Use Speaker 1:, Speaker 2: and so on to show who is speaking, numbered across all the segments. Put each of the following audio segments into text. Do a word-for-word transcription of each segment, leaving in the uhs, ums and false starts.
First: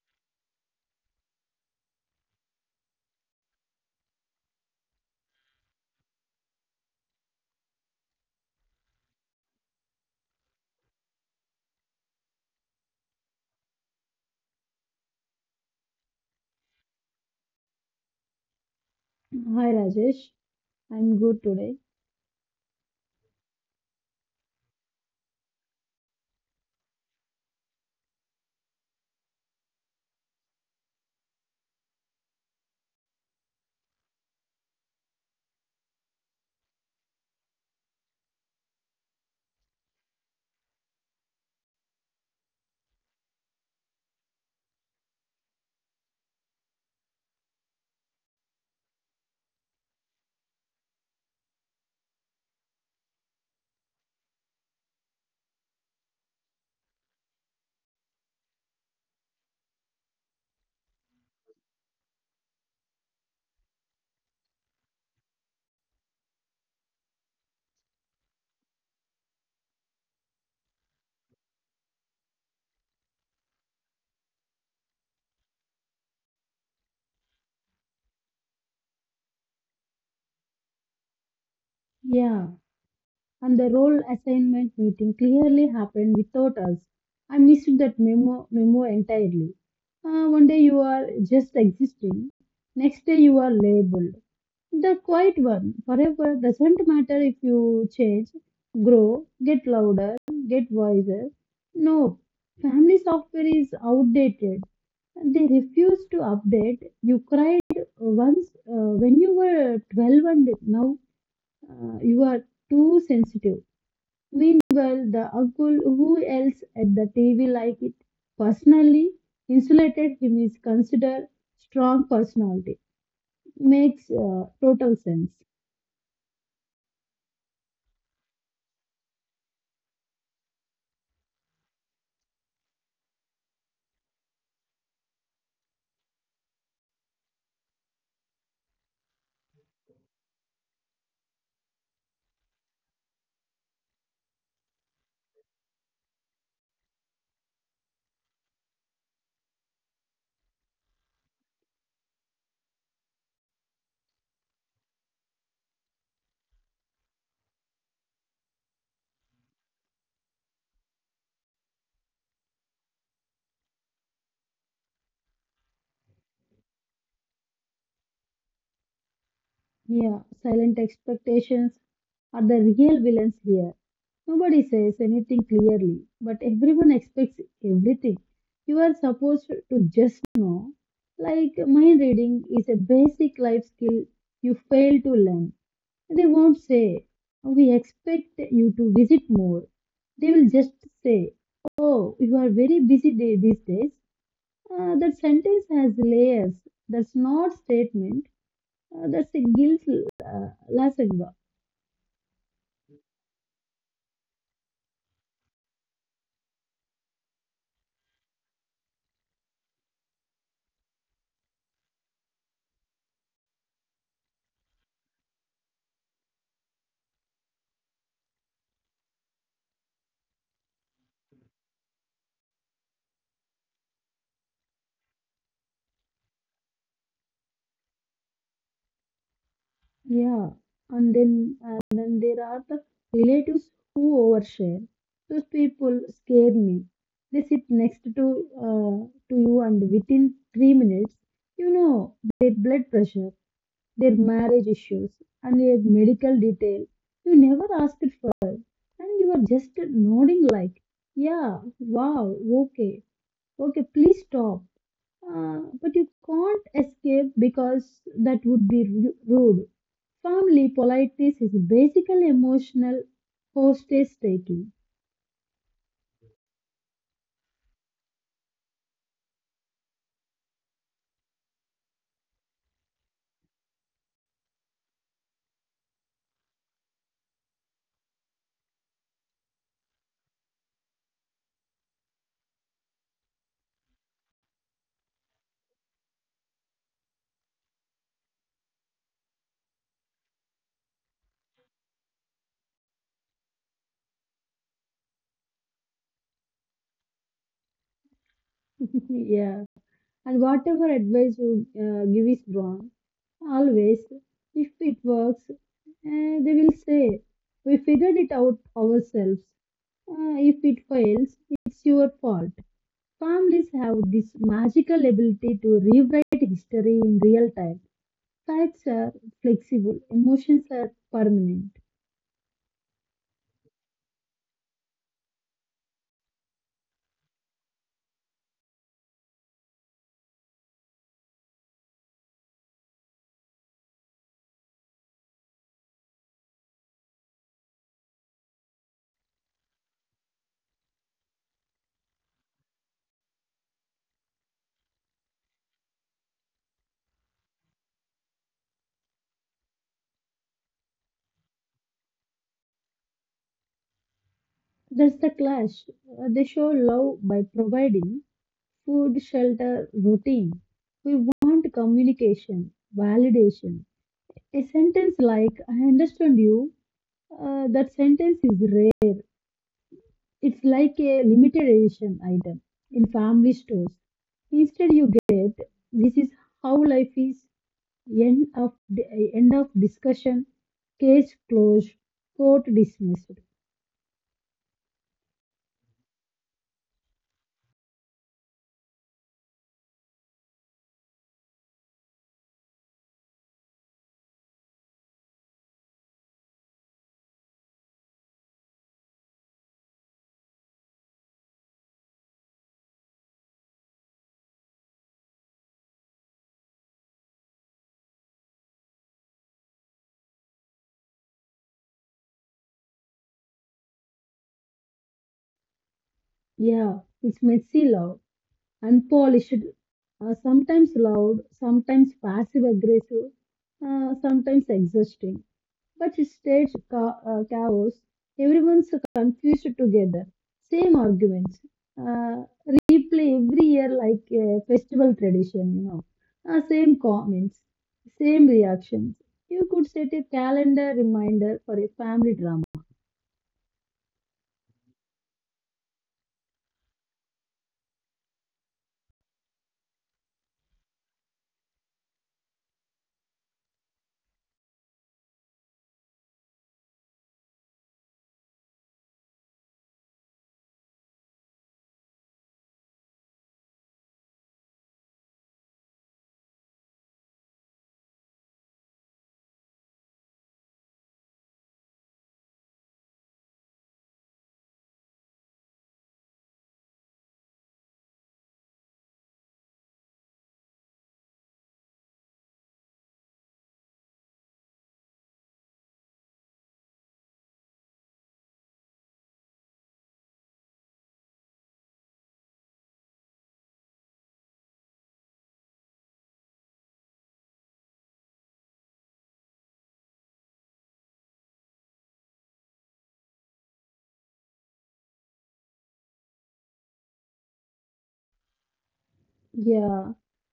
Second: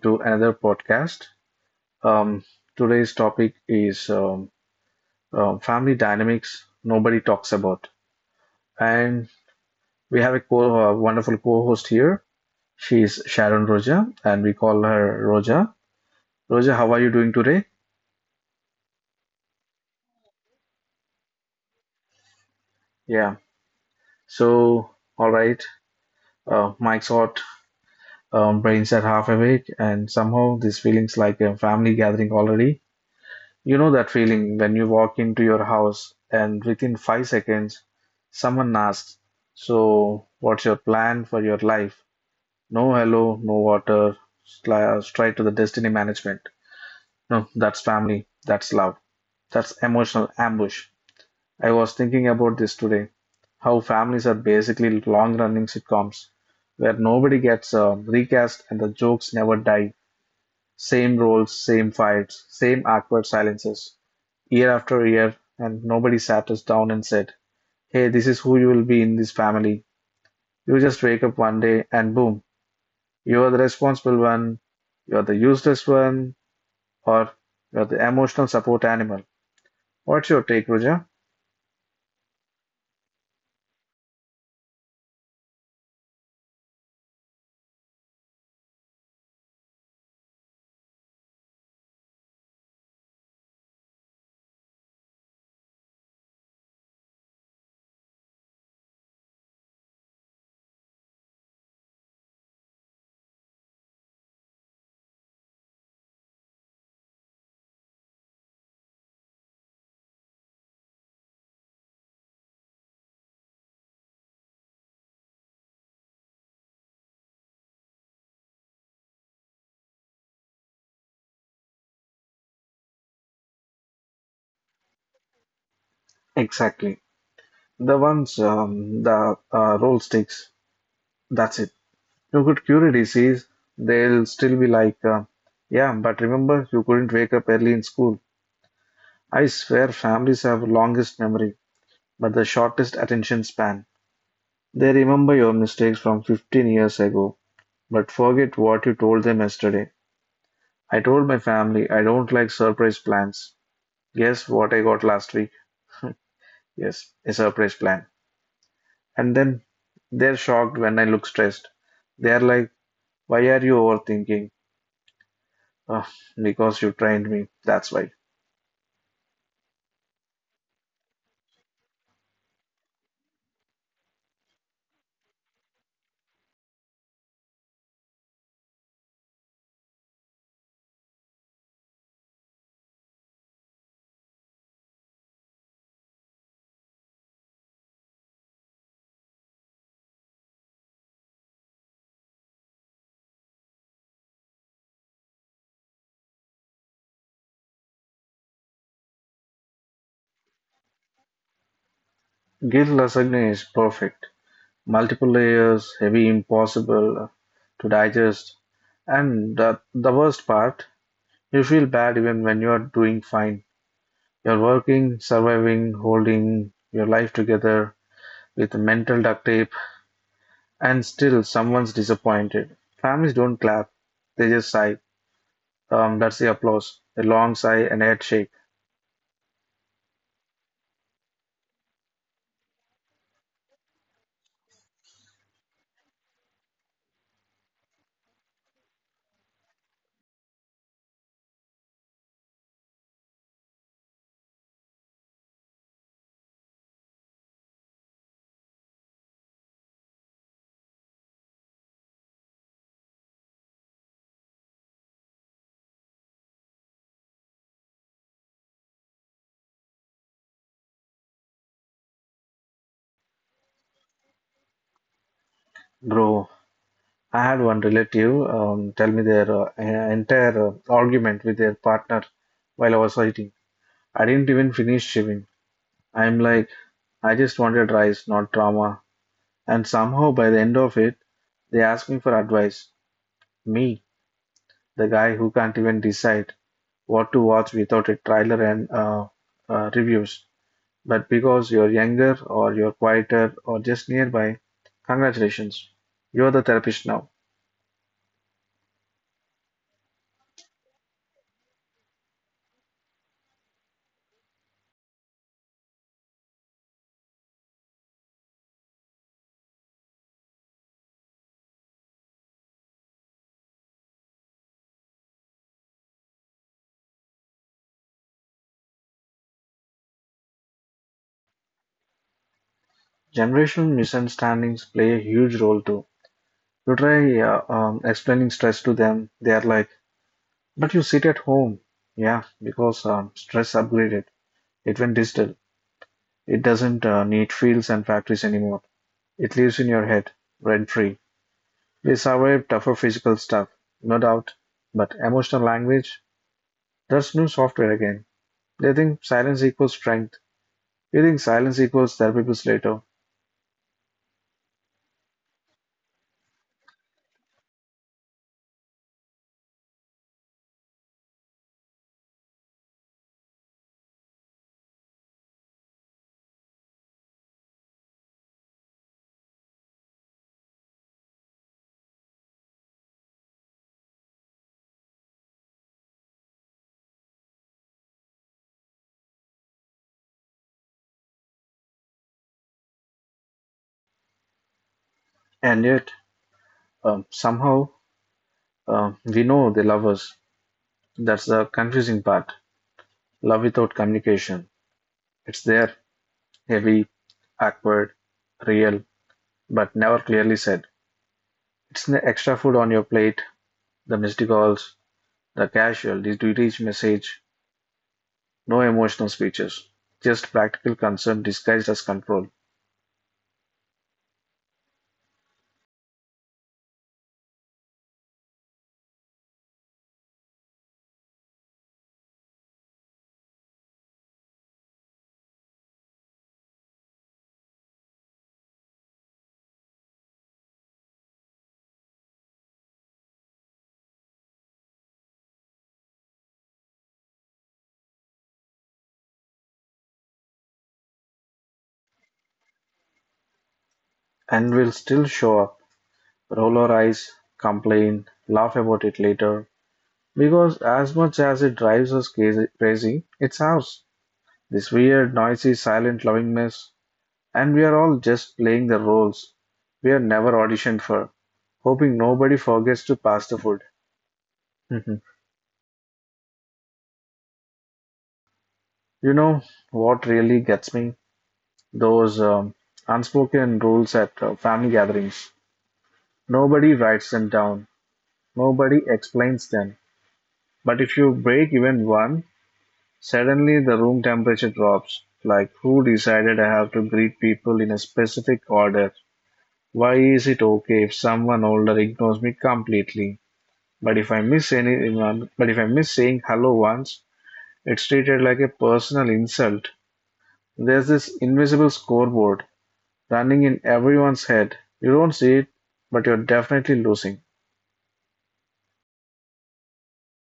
Speaker 1: to another podcast. Um, today's topic is um, um, family dynamics nobody talks about, and we have a co- uh, wonderful co-host here. She's Sharon Roja, and we call her Roja. Roja, how are you doing today?
Speaker 2: Hi Rajesh, I'm good today.
Speaker 1: Yeah. So, all right. Uh, Mike's hot, um, brains are half awake, and somehow this feeling's like a family gathering already. You know that feeling when you walk into your house and within five seconds, someone asks, so, what's your plan for your life? No hello, no water, sli- straight to the destiny management. No, that's family, that's love, that's emotional ambush. I was thinking about this today how families are basically long running sitcoms where nobody gets uh, recast and the jokes never die. Same roles, same fights, same awkward silences year after year, and nobody sat us down and said, hey, this is who you will be in this family. You just wake up one day and boom, you are the responsible one, you are the useless one, or you are the emotional support animal. What's your take, Roger?
Speaker 2: Yeah, and the role assignment meeting clearly happened without us. I missed that memo memo entirely. Uh, one day you are just existing, next day you are labeled. The quiet one forever doesn't matter if you change, grow, get louder, get wiser. No, family software is outdated and They refused to update. You cried uh, once uh, when you were twelve, and now uh, you are too sensitive. Meanwhile, the uncle who else at the T V like it personally insulated him is considered strong personality. Makes uh, total sense.
Speaker 1: Exactly. The ones, um, the uh, roll sticks, that's it. You could cure a disease, they'll still be like, uh, yeah, but remember, you couldn't wake up early in school. I swear families have longest memory, but the shortest attention span. They remember your mistakes from fifteen years ago, but forget what you told them yesterday. I told my family I don't like surprise plans. Guess what I got last week? Yes, a surprise plan. And then they're shocked when I look stressed. They're like, why are you overthinking? Ah, because you trained me, that's why.
Speaker 2: Yeah, silent expectations are the real villains here. Nobody says anything clearly, but everyone expects everything. You are supposed to just know. Like mind reading is a basic life skill you fail to learn. They won't say, "We expect you to visit more." They will just say, "Oh, you are very busy day these days." Uh, that sentence has layers. That's not statement. Uh, that's a guilt lesson.
Speaker 1: Guilt lasagna is perfect. Multiple layers, heavy, impossible to digest. And the, the worst part, you feel bad even when you are doing fine. You're working, surviving, holding your life together with mental duct tape, and still someone's disappointed. Families don't clap, they just sigh. Um, that's the applause. A long sigh and head shake.
Speaker 2: Yeah, and then and then there are the relatives who overshare. Those people scare me. They sit next to uh, to you, and within three minutes, you know their blood pressure, their marriage issues, and their medical detail. You never asked it first, and you are just nodding like, "Yeah, wow, okay, okay, please stop." Uh, but you can't escape because that would be ru- rude. Family politeness is basically emotional hostage taking.
Speaker 1: Bro, I had one relative um, tell me their uh, en- entire uh, argument with their partner while I was eating. I didn't even finish chewing. I'm like, I just wanted rice, not drama. And somehow by the end of it, they asked me for advice. Me, the guy who can't even decide what to watch without a trailer and uh, uh, reviews. But because you're younger or you're quieter or just nearby, congratulations, you're the therapist now.
Speaker 2: Yeah. And whatever advice you uh, give is wrong, always. If it works, uh, they will say, "We figured it out ourselves." Uh, if it fails, it's your fault. Families have this magical ability to rewrite history in real time. Sides are flexible, emotions are permanent.
Speaker 1: Generational misunderstandings play a huge role too. You try uh, um, explaining stress to them, they are like, but you sit at home. Yeah, because um, stress upgraded. It went digital. It doesn't uh, need fields and factories anymore. It lives in your head, rent free. They survived tougher physical stuff, no doubt, but emotional language? That's new software again. They think silence equals strength. We think silence equals therapists later.
Speaker 2: That's the clash. Uh, They show love by providing food, shelter, routine. We want communication, validation. A sentence like, "I understand you," uh, that sentence is rare. It's like a limited edition item in family stores. Instead, you get, "This is how life is," end of, end of discussion, case closed, court dismissed.
Speaker 1: And yet, um, somehow, um, we know they love us. That's the confusing part. Love without communication. It's there, heavy, awkward, real, but never clearly said. It's the extra food on your plate, the missed calls, the casual, did you reach message, no emotional speeches, just practical concern disguised as control.
Speaker 2: Yeah, it's messy, loud, unpolished, uh, sometimes loud, sometimes passive aggressive, uh, sometimes exhausting. But it states ca- uh, chaos. Everyone's confused together. Same arguments. Uh, replay every year like a festival tradition, you know. Uh, same comments, same reactions. You could set a calendar reminder for a family drama.
Speaker 1: And we'll still show up, roll our eyes, complain, laugh about it later. Because as much as it drives us crazy, crazy, it's ours. This weird, noisy, silent loving mess. And we are all just playing the roles we are never auditioned for, hoping nobody forgets to pass the food. Mhm. You know what really gets me? Those um, unspoken rules at uh, family gatherings. Nobody writes them down, nobody explains them, but if you break even one, suddenly the room temperature drops. Like, who decided I have to greet people in a specific order? Why is it okay if someone older ignores me completely? But if I miss anyone, but if I miss saying hello once, it's treated like a personal insult. There's this invisible scoreboard running in everyone's head. You don't see it, but you're definitely losing.
Speaker 2: Yeah,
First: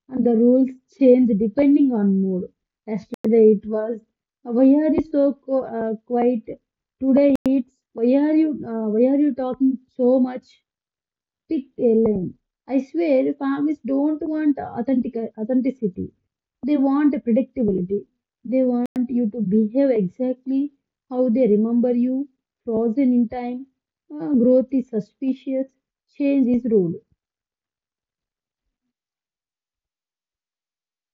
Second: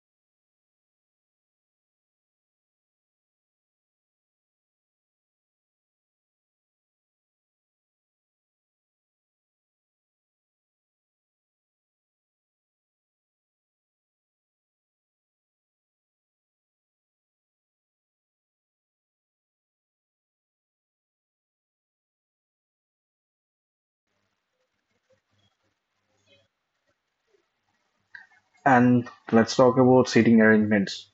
Speaker 2: and the rules change depending on mood. Yesterday it was, "Uh, why are you so co- uh, quiet?" Today it's, "Why are you uh, why are you talking so much?" Pick a lane. I swear, families don't want authentic authenticity. They want predictability. They want you to behave exactly how they remember you, frozen in time. Uh, growth is suspicious. Change is rude.
Speaker 1: And let's talk about seating arrangements.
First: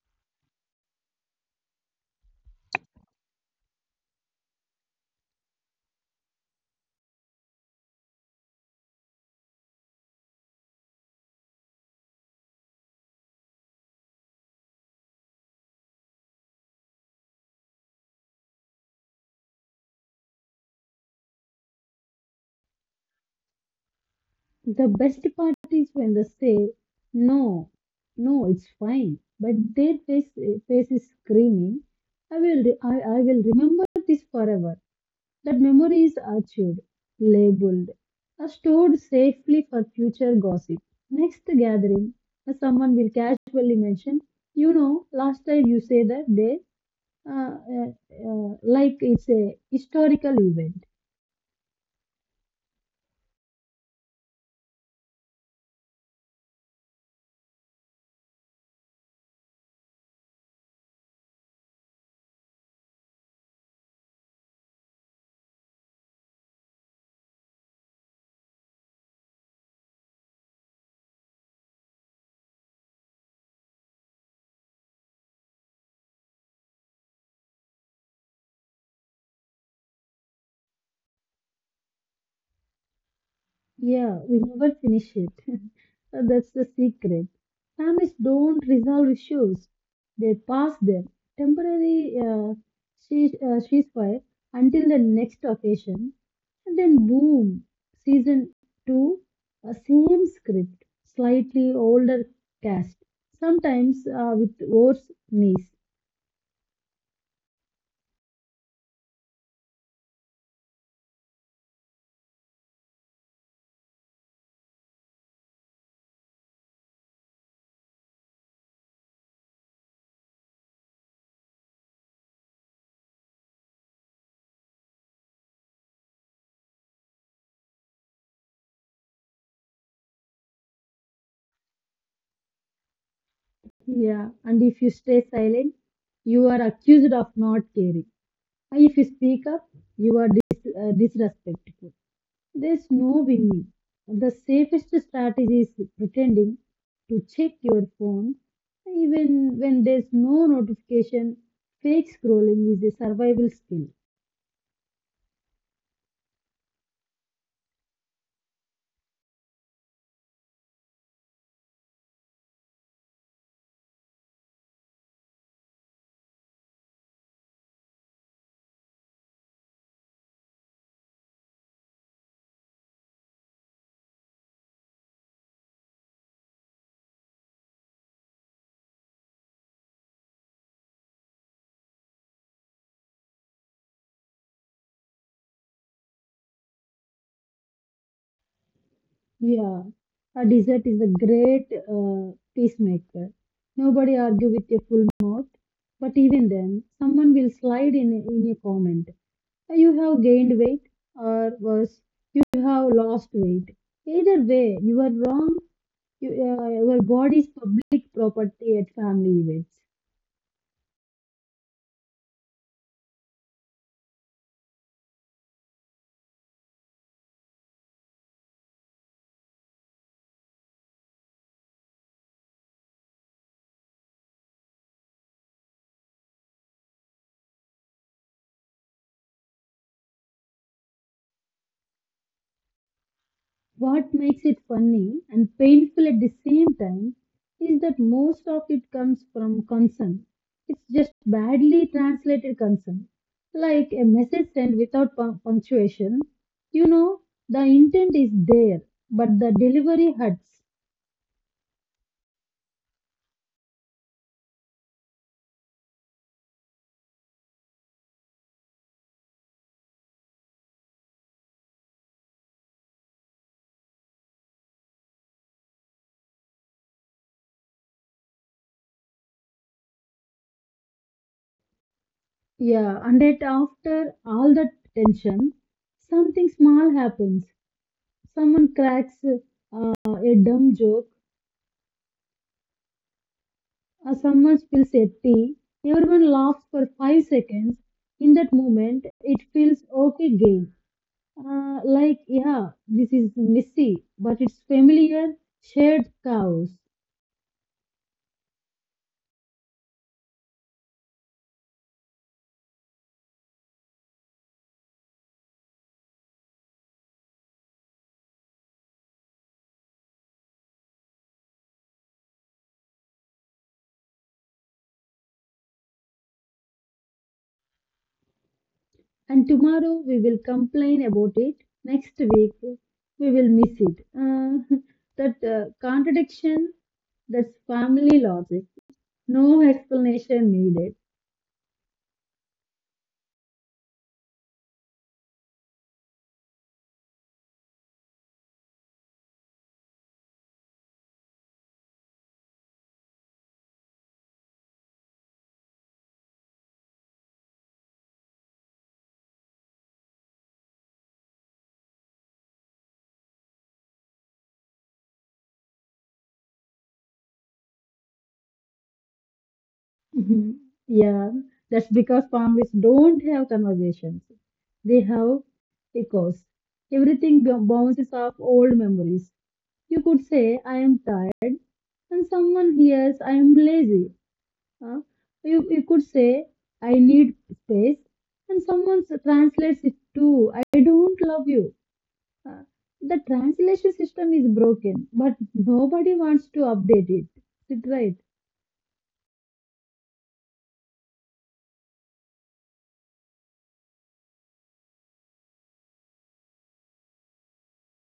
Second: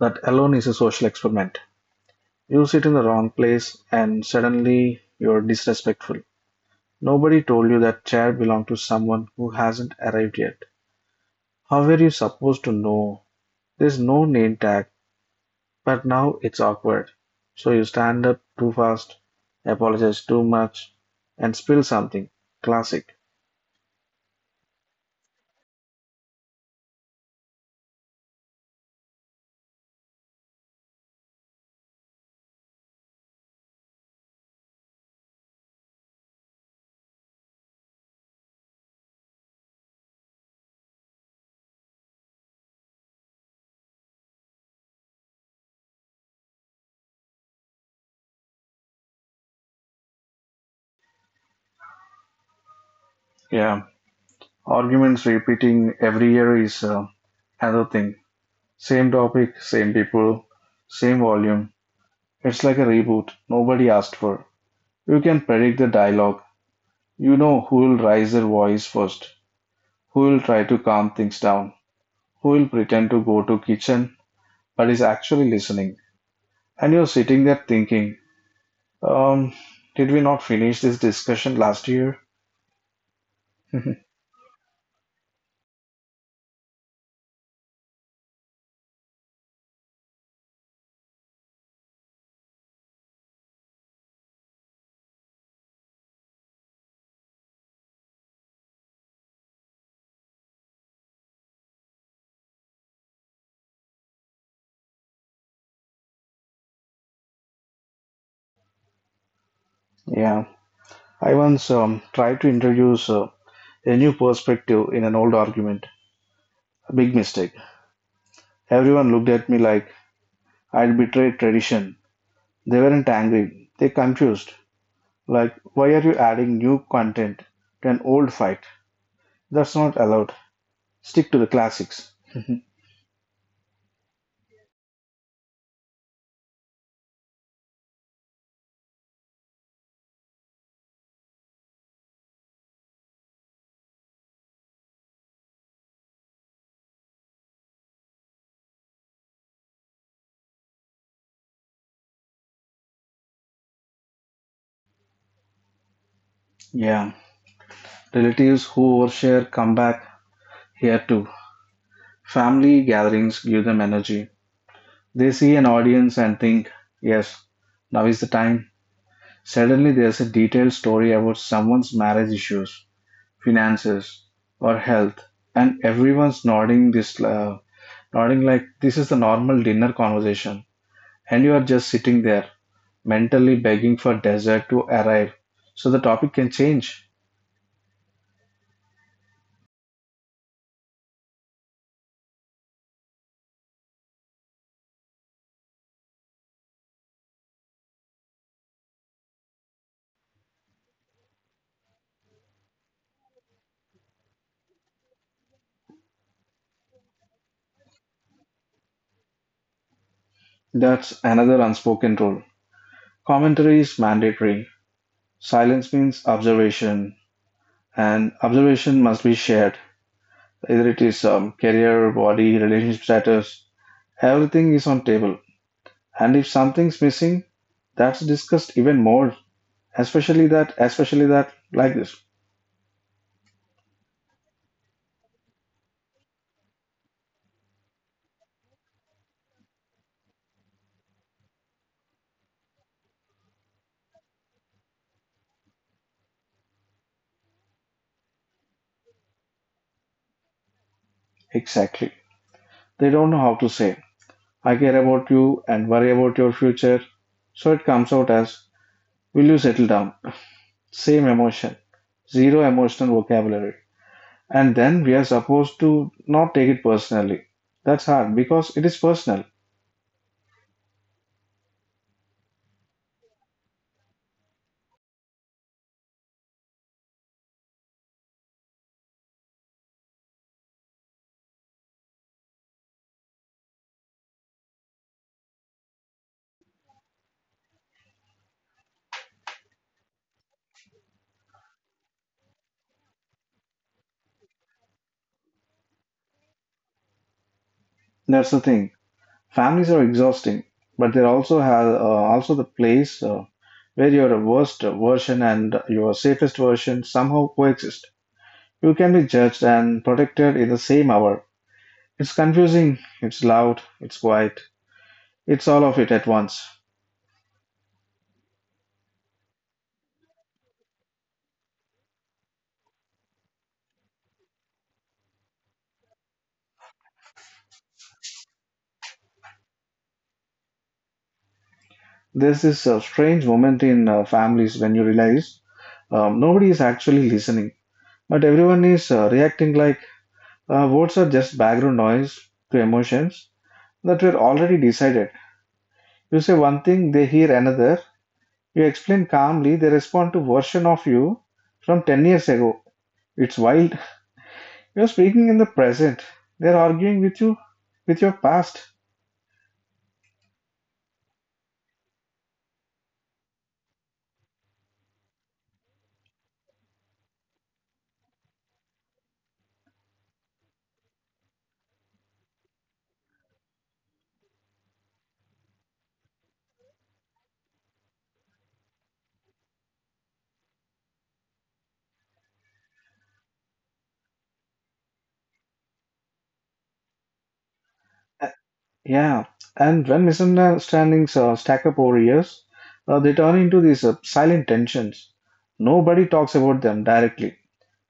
Speaker 1: That alone is a social experiment. You sit in the wrong place and suddenly you're disrespectful. Nobody told you that chair belonged to someone who hasn't arrived yet. How were you supposed to know? There's no name tag, but now it's awkward. So you stand up too fast, apologize too much, and spill something. Classic.
Speaker 2: The best part is when they say, "No, no, it's fine." But their face, face is screaming, "I will, re- I, I will remember this forever." That memory is archived, labeled, are stored safely for future gossip. Next gathering, uh, someone will casually mention, "You know, last time you say that day," uh, uh, uh, like it's a historical event.
Speaker 1: Yeah, arguments repeating every year is uh, another thing. Same topic, same people, same volume. It's like a reboot nobody asked for. You can predict the dialogue. You know who will raise their voice first, who will try to calm things down, who will pretend to go to kitchen but is actually listening. And you're sitting there thinking, um, did we not finish this discussion last year?
Speaker 2: Yeah, we never finish it. That's the secret. Families don't resolve issues, they pass them. Temporary uh, cease- uh, ceasefire until the next occasion, and then boom, season two, uh, same script, slightly older cast, sometimes uh, with worse knees.
Speaker 1: Yeah, I once um, tried to introduce uh, a new perspective in an old argument. A big mistake. Everyone looked at me like I'd betrayed tradition. They weren't angry, they confused. Like, why are you adding new content to an old fight? That's not allowed. Stick to the classics.
Speaker 2: Yeah, and if you stay silent, you are accused of not caring. If you speak up, you are dis- uh, disrespectful. There's no winning. The safest strategy is pretending to check your phone even when there's no notification. Fake scrolling is a survival skill.
Speaker 1: Yeah. Relatives who overshare come back here too. Family gatherings give them energy. They see an audience and think, yes, now is the time. Suddenly there's a detailed story about someone's marriage issues, finances, or health, and everyone's nodding this uh, nodding like this is the normal dinner conversation. And you are just sitting there mentally begging for desert to arrive so the topic can change.
Speaker 2: Yeah, a dessert is a great uh, peacemaker. Nobody argue with a full mouth, but even then, someone will slide in a, in a comment. You have gained weight, or worse, you have lost weight. Either way, you are wrong. You, uh, your body is public property at family events.
Speaker 1: That's another unspoken rule. Commentary is mandatory. Silence means observation, and observation must be shared. Either it is um, career, body, relationship status, everything is on table. And if something's missing, that's discussed even more. Especially that, especially that, like this.
Speaker 2: What makes it funny and painful at the same time is that most of it comes from concern. It's just badly translated concern, like a message sent without pun- punctuation. You know, the intent is there, but the delivery hurts.
Speaker 1: Exactly. They don't know how to say. I care about you and worry about your future. So it comes out as, will you settle down? Same emotion, zero emotional vocabulary. And then we are supposed to not take it personally. That's hard because it is personal.
Speaker 2: Yeah, and yet after all that tension, something small happens. Someone cracks uh, a dumb joke, or someone spills a tea. Everyone laughs for five seconds. In that moment, it feels okay again. Uh, like, yeah, this is messy, but it's familiar, shared chaos.
Speaker 1: That's the thing. Families are exhausting, but they also have uh, also the place uh, where your worst version and your safest version somehow coexist. You can be judged and protected in the same hour. It's confusing, it's loud, it's quiet, it's all of it at once.
Speaker 2: And tomorrow we will complain about it. Next week we will miss it. Uh, that uh, contradiction, that's family logic. No explanation needed.
Speaker 1: There's this uh, strange moment in uh, families when you realize um, nobody is actually listening, but everyone is uh, reacting like uh, words are just background noise to emotions that were already decided. You say one thing, they hear another. You explain calmly, they respond to version of you from ten years ago. It's wild. You're speaking in the present. They're arguing with you with your past.
Speaker 2: Mhm. Yeah, that's because families don't have conversations. They have echoes. Everything b- bounces off old memories. You could say, "I am tired," and someone hears, "I am lazy." Huh? You, you could say, "I need space," and someone s- translates it to, "I don't love you." Uh, the translation system is broken, but nobody wants to update it. Is it right?
Speaker 1: Yeah, and when misunderstandings uh, stack up over years, uh, they turn into these uh, silent tensions. Nobody talks about them directly.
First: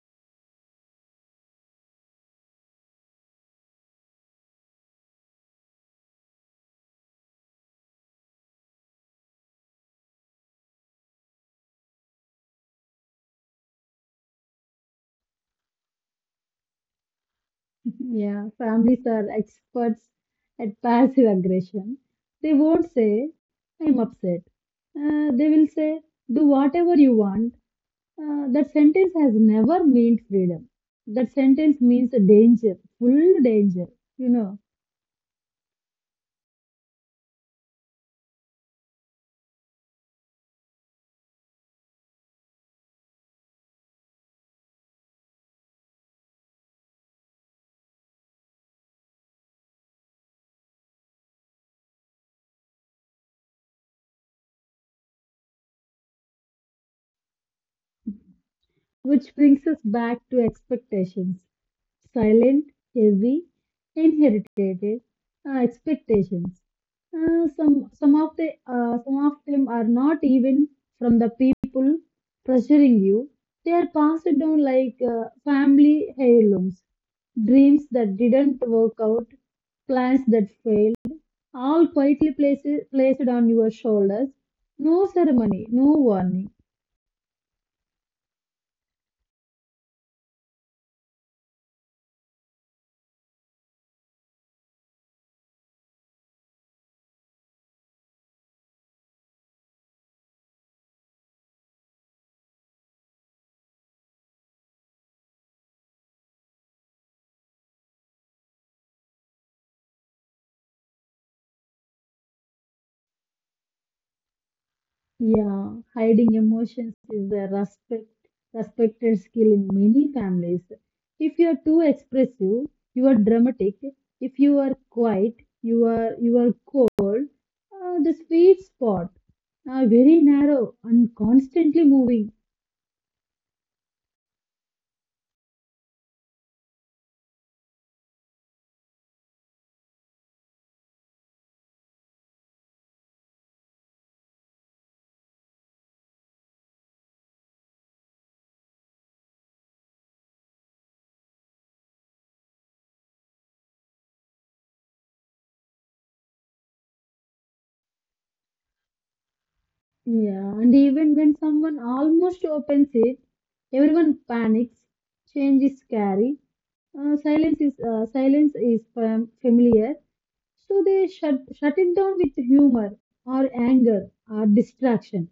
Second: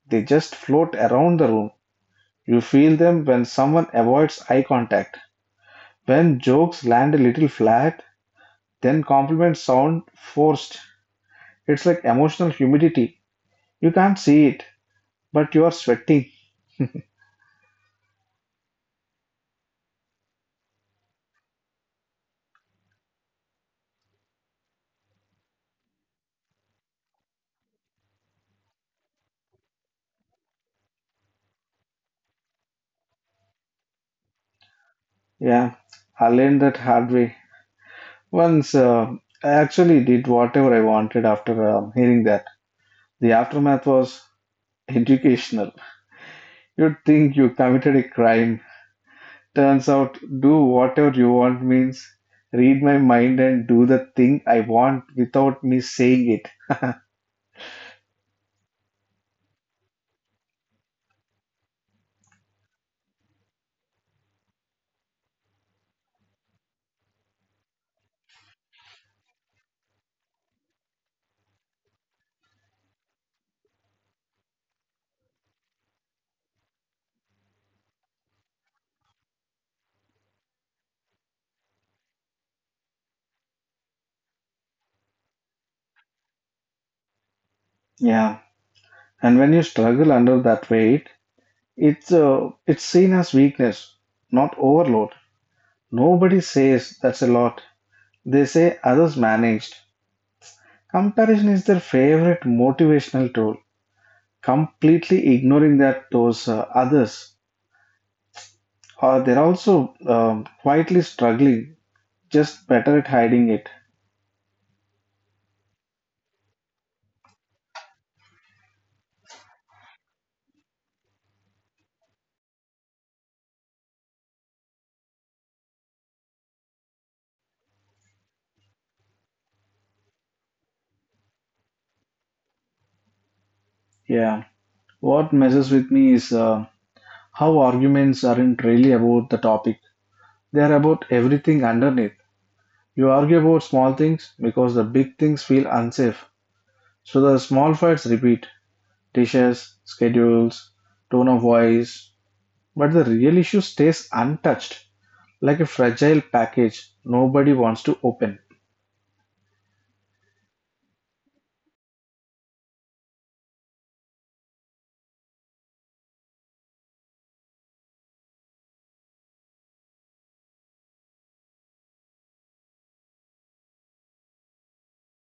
Speaker 1: They just float around the room. You feel them when someone avoids eye contact, when jokes land a little flat, then compliments sound forced. It's like emotional humidity. You can't see it, but you are sweating.
Speaker 2: Yeah, families are experts at passive aggression. They won't say, "I'm upset." Uh, they will say, "Do whatever you want." Uh, that sentence has never meant freedom. That sentence means a danger, full danger, you know,
Speaker 1: Yeah, I learned that hard way. Once uh, I actually did whatever I wanted after um hearing that. The aftermath was educational. You'd think you committed a crime. Turns out, do whatever you want means read my mind and do the thing I want without me saying it.
Speaker 2: which brings us back to expectations. Silent, heavy, inherited uh, expectations. Uh, some some of the uh, some of them are not even from the people pressuring you. They are passed down like uh, family heirlooms, dreams that didn't work out, plans that failed, all quietly placed placed on your shoulders. No ceremony, no warning.
Speaker 1: Yeah. And when you struggle under that weight, it's uh, it's seen as weakness, not overload. Nobody says that's a lot. They say others managed. Comparison is their favorite motivational tool, completely ignoring that those uh, others Uh, they're also um, quietly struggling, just better at hiding it.
Speaker 2: Yeah, hiding emotions is a respect, respected skill in many families. If you are too expressive, you are dramatic. If you are quiet, you are you are cold. Uh, the sweet spot, uh, very narrow and constantly moving.
Speaker 1: Yeah. What messes with me is uh, how arguments aren't really about the topic, they're about everything underneath. You argue about small things because the big things feel unsafe. So the small fights repeat dishes, schedules, tone of voice. But the real issue stays untouched, like a fragile package nobody wants to open.
Speaker 2: Yeah, and even when someone almost opens it, everyone panics. Change is scary. Uh, silence is uh, silence is fam- familiar. So they shut, shut it down with humor or anger or distraction.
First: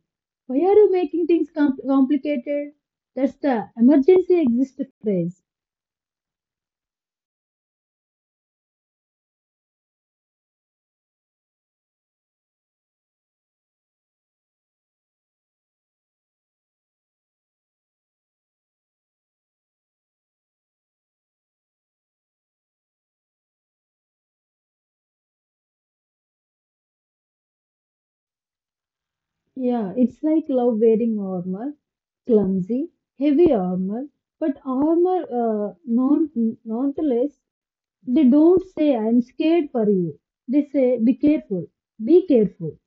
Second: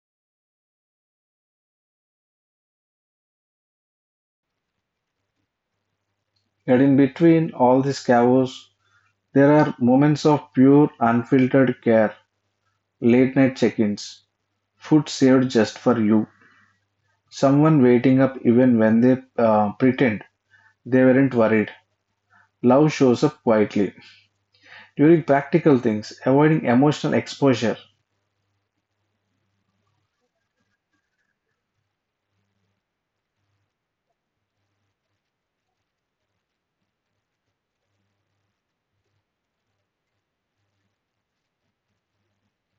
Speaker 2: Why are you making things com- complicated? That's the emergency exist phrase.
Speaker 1: Yet in between all this chaos, there are moments of pure, unfiltered care, late night check ins, food saved just for you, someone waiting up even when they uh, pretend they weren't worried. Love shows up quietly during practical things, avoiding emotional exposure.
Speaker 2: Yeah, it's like love wearing armor, clumsy, heavy armor, but armor uh, non nonetheless. They don't say, "I'm scared for you." They say, "Be careful, be careful."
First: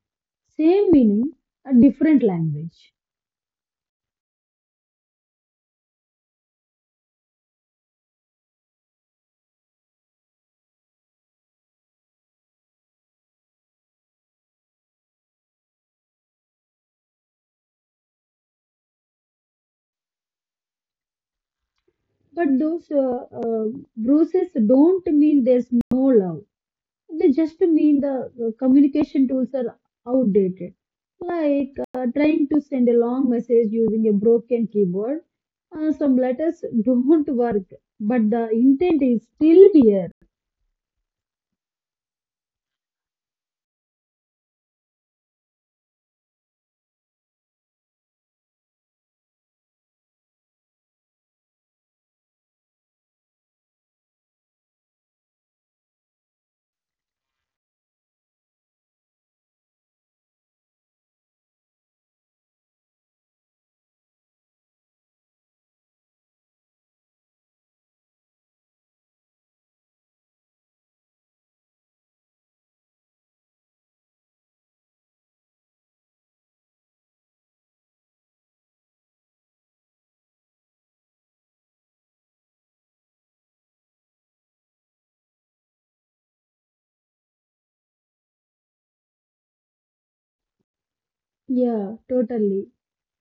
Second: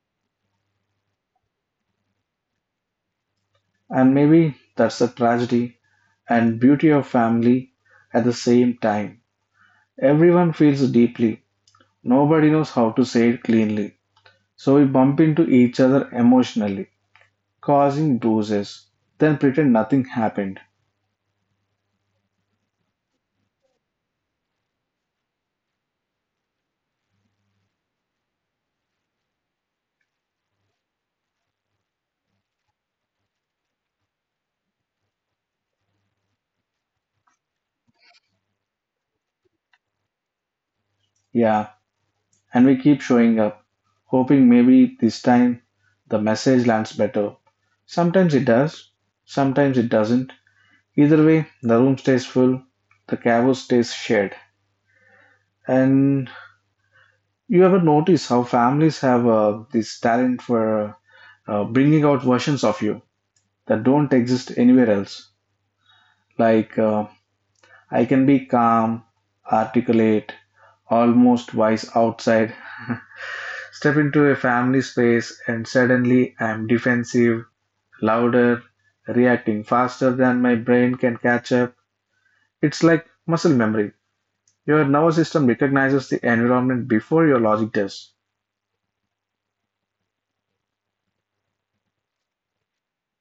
Speaker 2: Same meaning, a different language.
Speaker 1: And maybe that's the tragedy and beauty of family at the same time. Everyone feels deeply, nobody knows how to say it cleanly. So we bump into each other emotionally. Causing doses, then pretend nothing happened.
Speaker 2: But those uh, uh, bruises don't mean there's no love. They just mean the uh, communication tools are outdated. Like uh, trying to send a long message using a broken keyboard. Uh, some letters don't work, but the intent is still there.
Speaker 1: Yeah, and we keep showing up, hoping maybe this time the message lands better. Sometimes it does, sometimes it doesn't. Either way, the room stays full, the chaos stays shared. And you ever notice how families have uh, this talent for uh, bringing out versions of you that don't exist anywhere else? Like, uh, I can be calm, articulate, almost wise outside. Step into a family space and suddenly I'm defensive, louder, reacting faster than my brain can catch up. It's like muscle memory. Your nervous system recognizes the environment before your logic does.
Speaker 2: Yeah, totally.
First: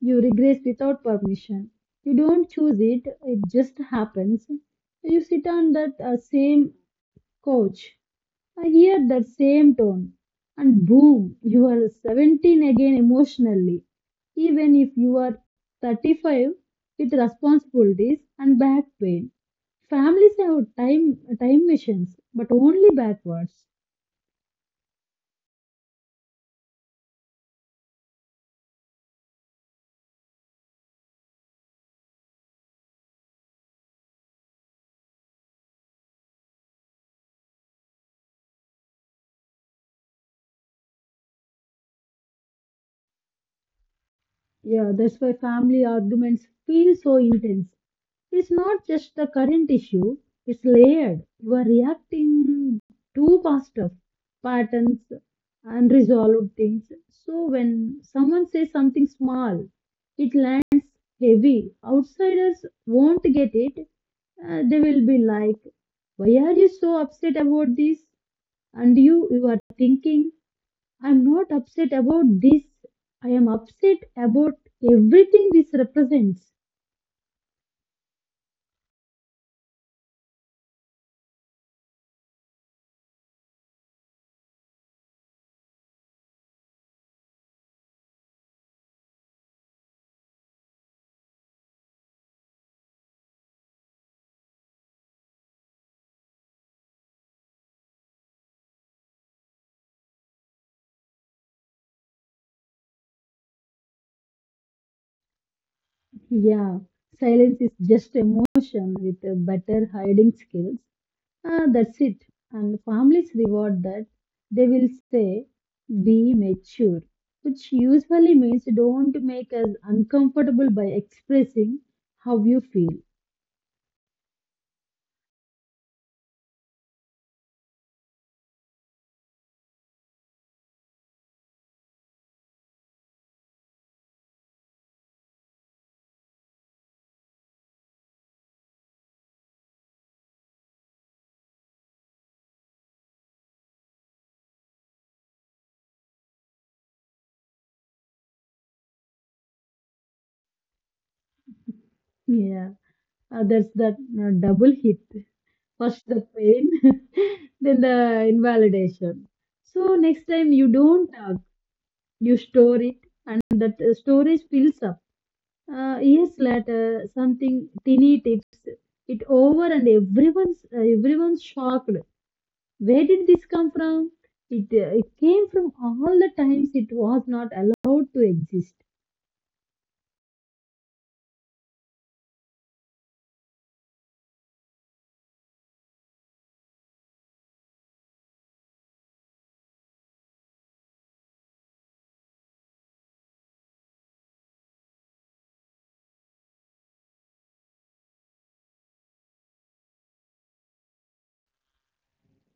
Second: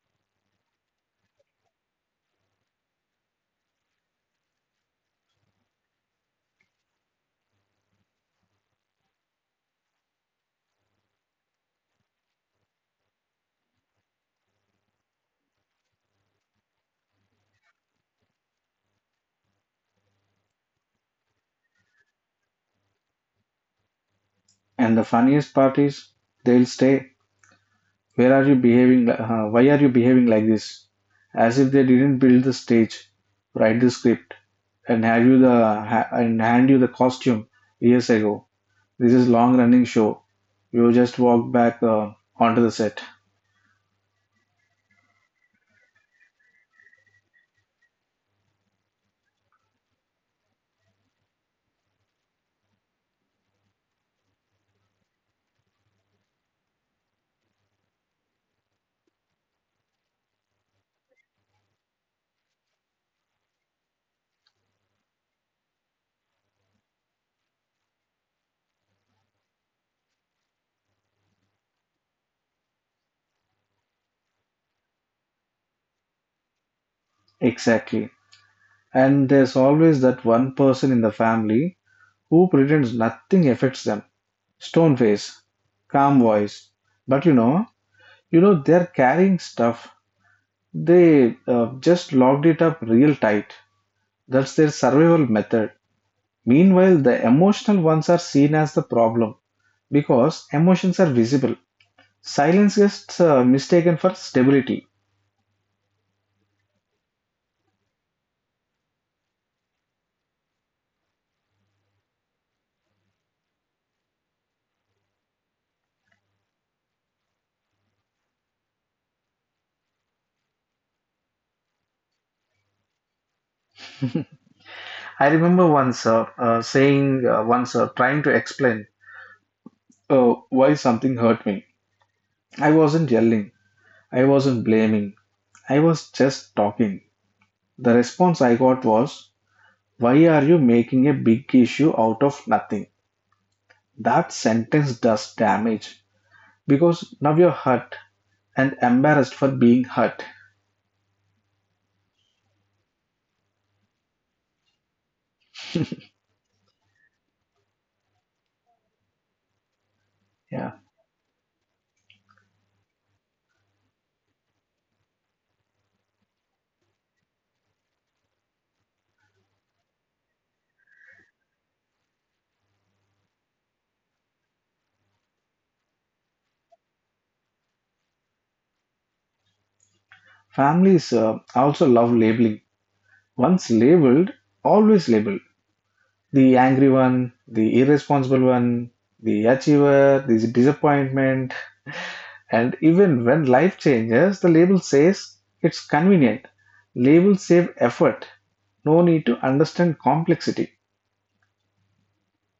Speaker 2: You regress without permission. You don't choose it, it just happens. You sit on that uh, same couch, I hear that same tone, and boom, you are seventeen again emotionally. Even if you are thirty-five with responsibilities and back pain. Families have time time missions, but only backwards.
Speaker 1: And the funniest part is, they'll stay. Where are you behaving? Li- huh, why are you behaving like this? As if they didn't build the stage, write the script, and have you the ha- and hand you the costume years ago. This is long running show. You just walk back uh, onto the set.
Speaker 2: Yeah, that's why family arguments feel so intense. It's not just the current issue, it's layered. You are reacting to past patterns, unresolved things. So when someone says something small, it lands heavy. Outsiders won't get it. Uh, they will be like, "Why are you so upset about this?" And you, you are thinking, "I'm not upset about this. I am upset about everything this represents."
Speaker 1: Exactly. And there's always that one person in the family who pretends nothing affects them. Stone face, calm voice. But you know, you know they're carrying stuff. They uh, just locked it up real tight. That's their survival method. Meanwhile, the emotional ones are seen as the problem because emotions are visible. Silence gets uh, mistaken for stability.
Speaker 2: Yeah, silence is just emotion with a better hiding skills. Ah, that's it. And families reward that. They will say, "Be mature," which usually means don't make us uncomfortable by expressing how you feel.
Speaker 1: I remember once uh, uh, saying, uh, once uh, trying to explain uh, why something hurt me. I wasn't yelling, I wasn't blaming, I was just talking. The response I got was, why are you making a big issue out of nothing? That sentence does damage because now you're hurt and embarrassed for being hurt.
Speaker 2: Yeah, ah, that's that uh, double hit. First the pain, then the invalidation. So next time
Speaker 1: Yeah.
Speaker 2: you don't talk, you store it, and that uh, storage fills up. Uh, years later, something teeny tips it over, and everyone's uh, everyone's shocked. Where did this come from? It uh, it came from all the times it was not allowed to exist.
Speaker 1: Families uh, also love labeling. Once labeled, always labeled. The angry one, the irresponsible one, the achiever, the disappointment, and even when life changes, the label says it's convenient. Labels save effort. No need to understand complexity.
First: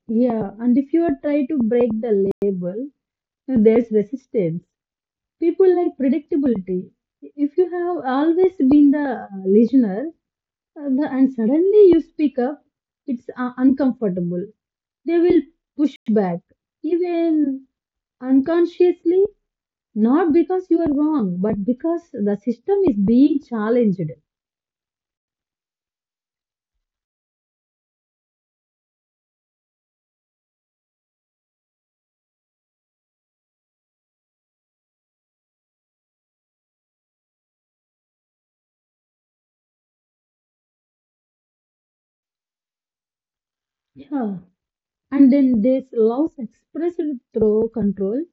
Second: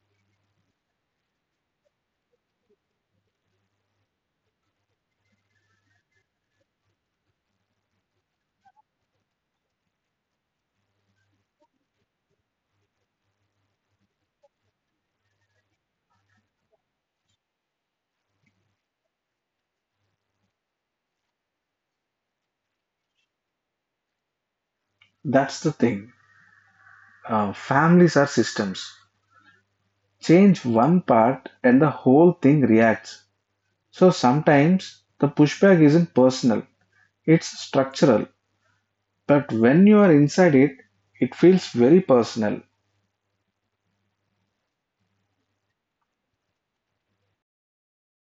Speaker 2: Yeah, and if you are try to break the label, there's resistance. People like predictability. If you have always been the uh, listener, uh, the, and suddenly you speak up, it's uh, uncomfortable. They will push back even unconsciously, not because you are wrong, but because the system is being challenged.
Speaker 1: That's the thing. Uh, families are systems. Change one part and the whole thing reacts. So sometimes the pushback isn't personal, it's structural. But when you are inside it, it feels very personal.
Speaker 2: Yeah, and then this loss expressed through control,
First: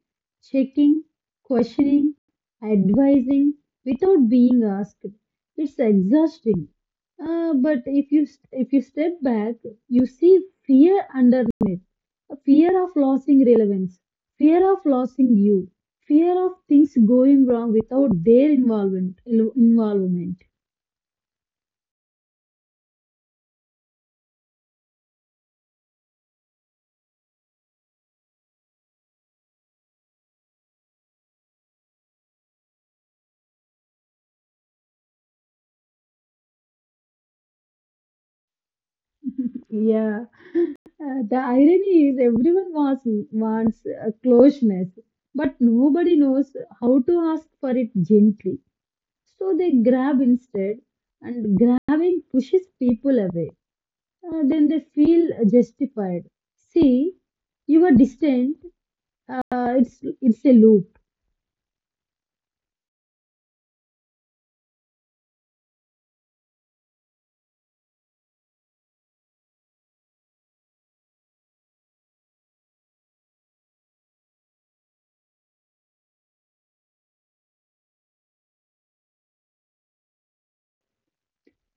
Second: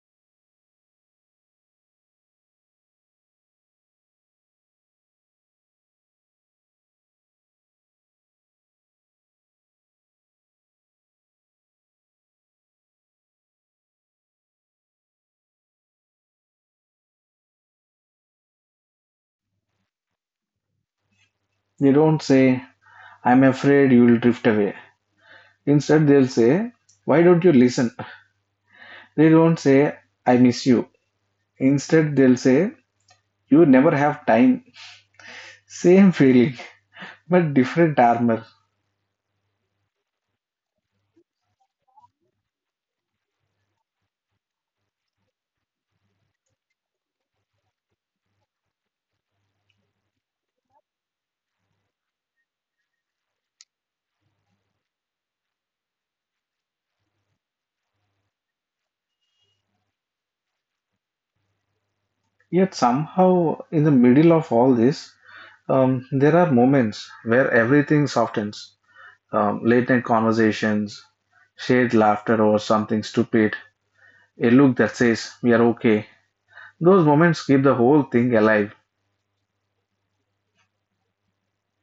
Speaker 2: checking, questioning, advising without being asked. It's exhausting. Uh, but if you if you step back, you see fear underneath. A fear of losing relevance, fear of losing you, fear of things going wrong without their involvement. involvement.
Speaker 1: They don't say, I'm afraid you will drift away. Instead, they'll say, why don't you listen? They don't say, I miss you. Instead, they'll say, you never have time. Same feeling, but different armor.
Speaker 2: Yeah. Uh, the irony is everyone wants, wants uh, closeness, but nobody knows how to ask for it gently. So they grab instead, and grabbing pushes people away. Uh, then they feel justified. See, you are distant. Uh, it's it's a loop.
Speaker 1: Yet somehow, in the middle of all this, um, there are moments where everything softens. Um, late night conversations, shared laughter over something stupid, a look that says we are okay. Those moments keep the whole thing alive.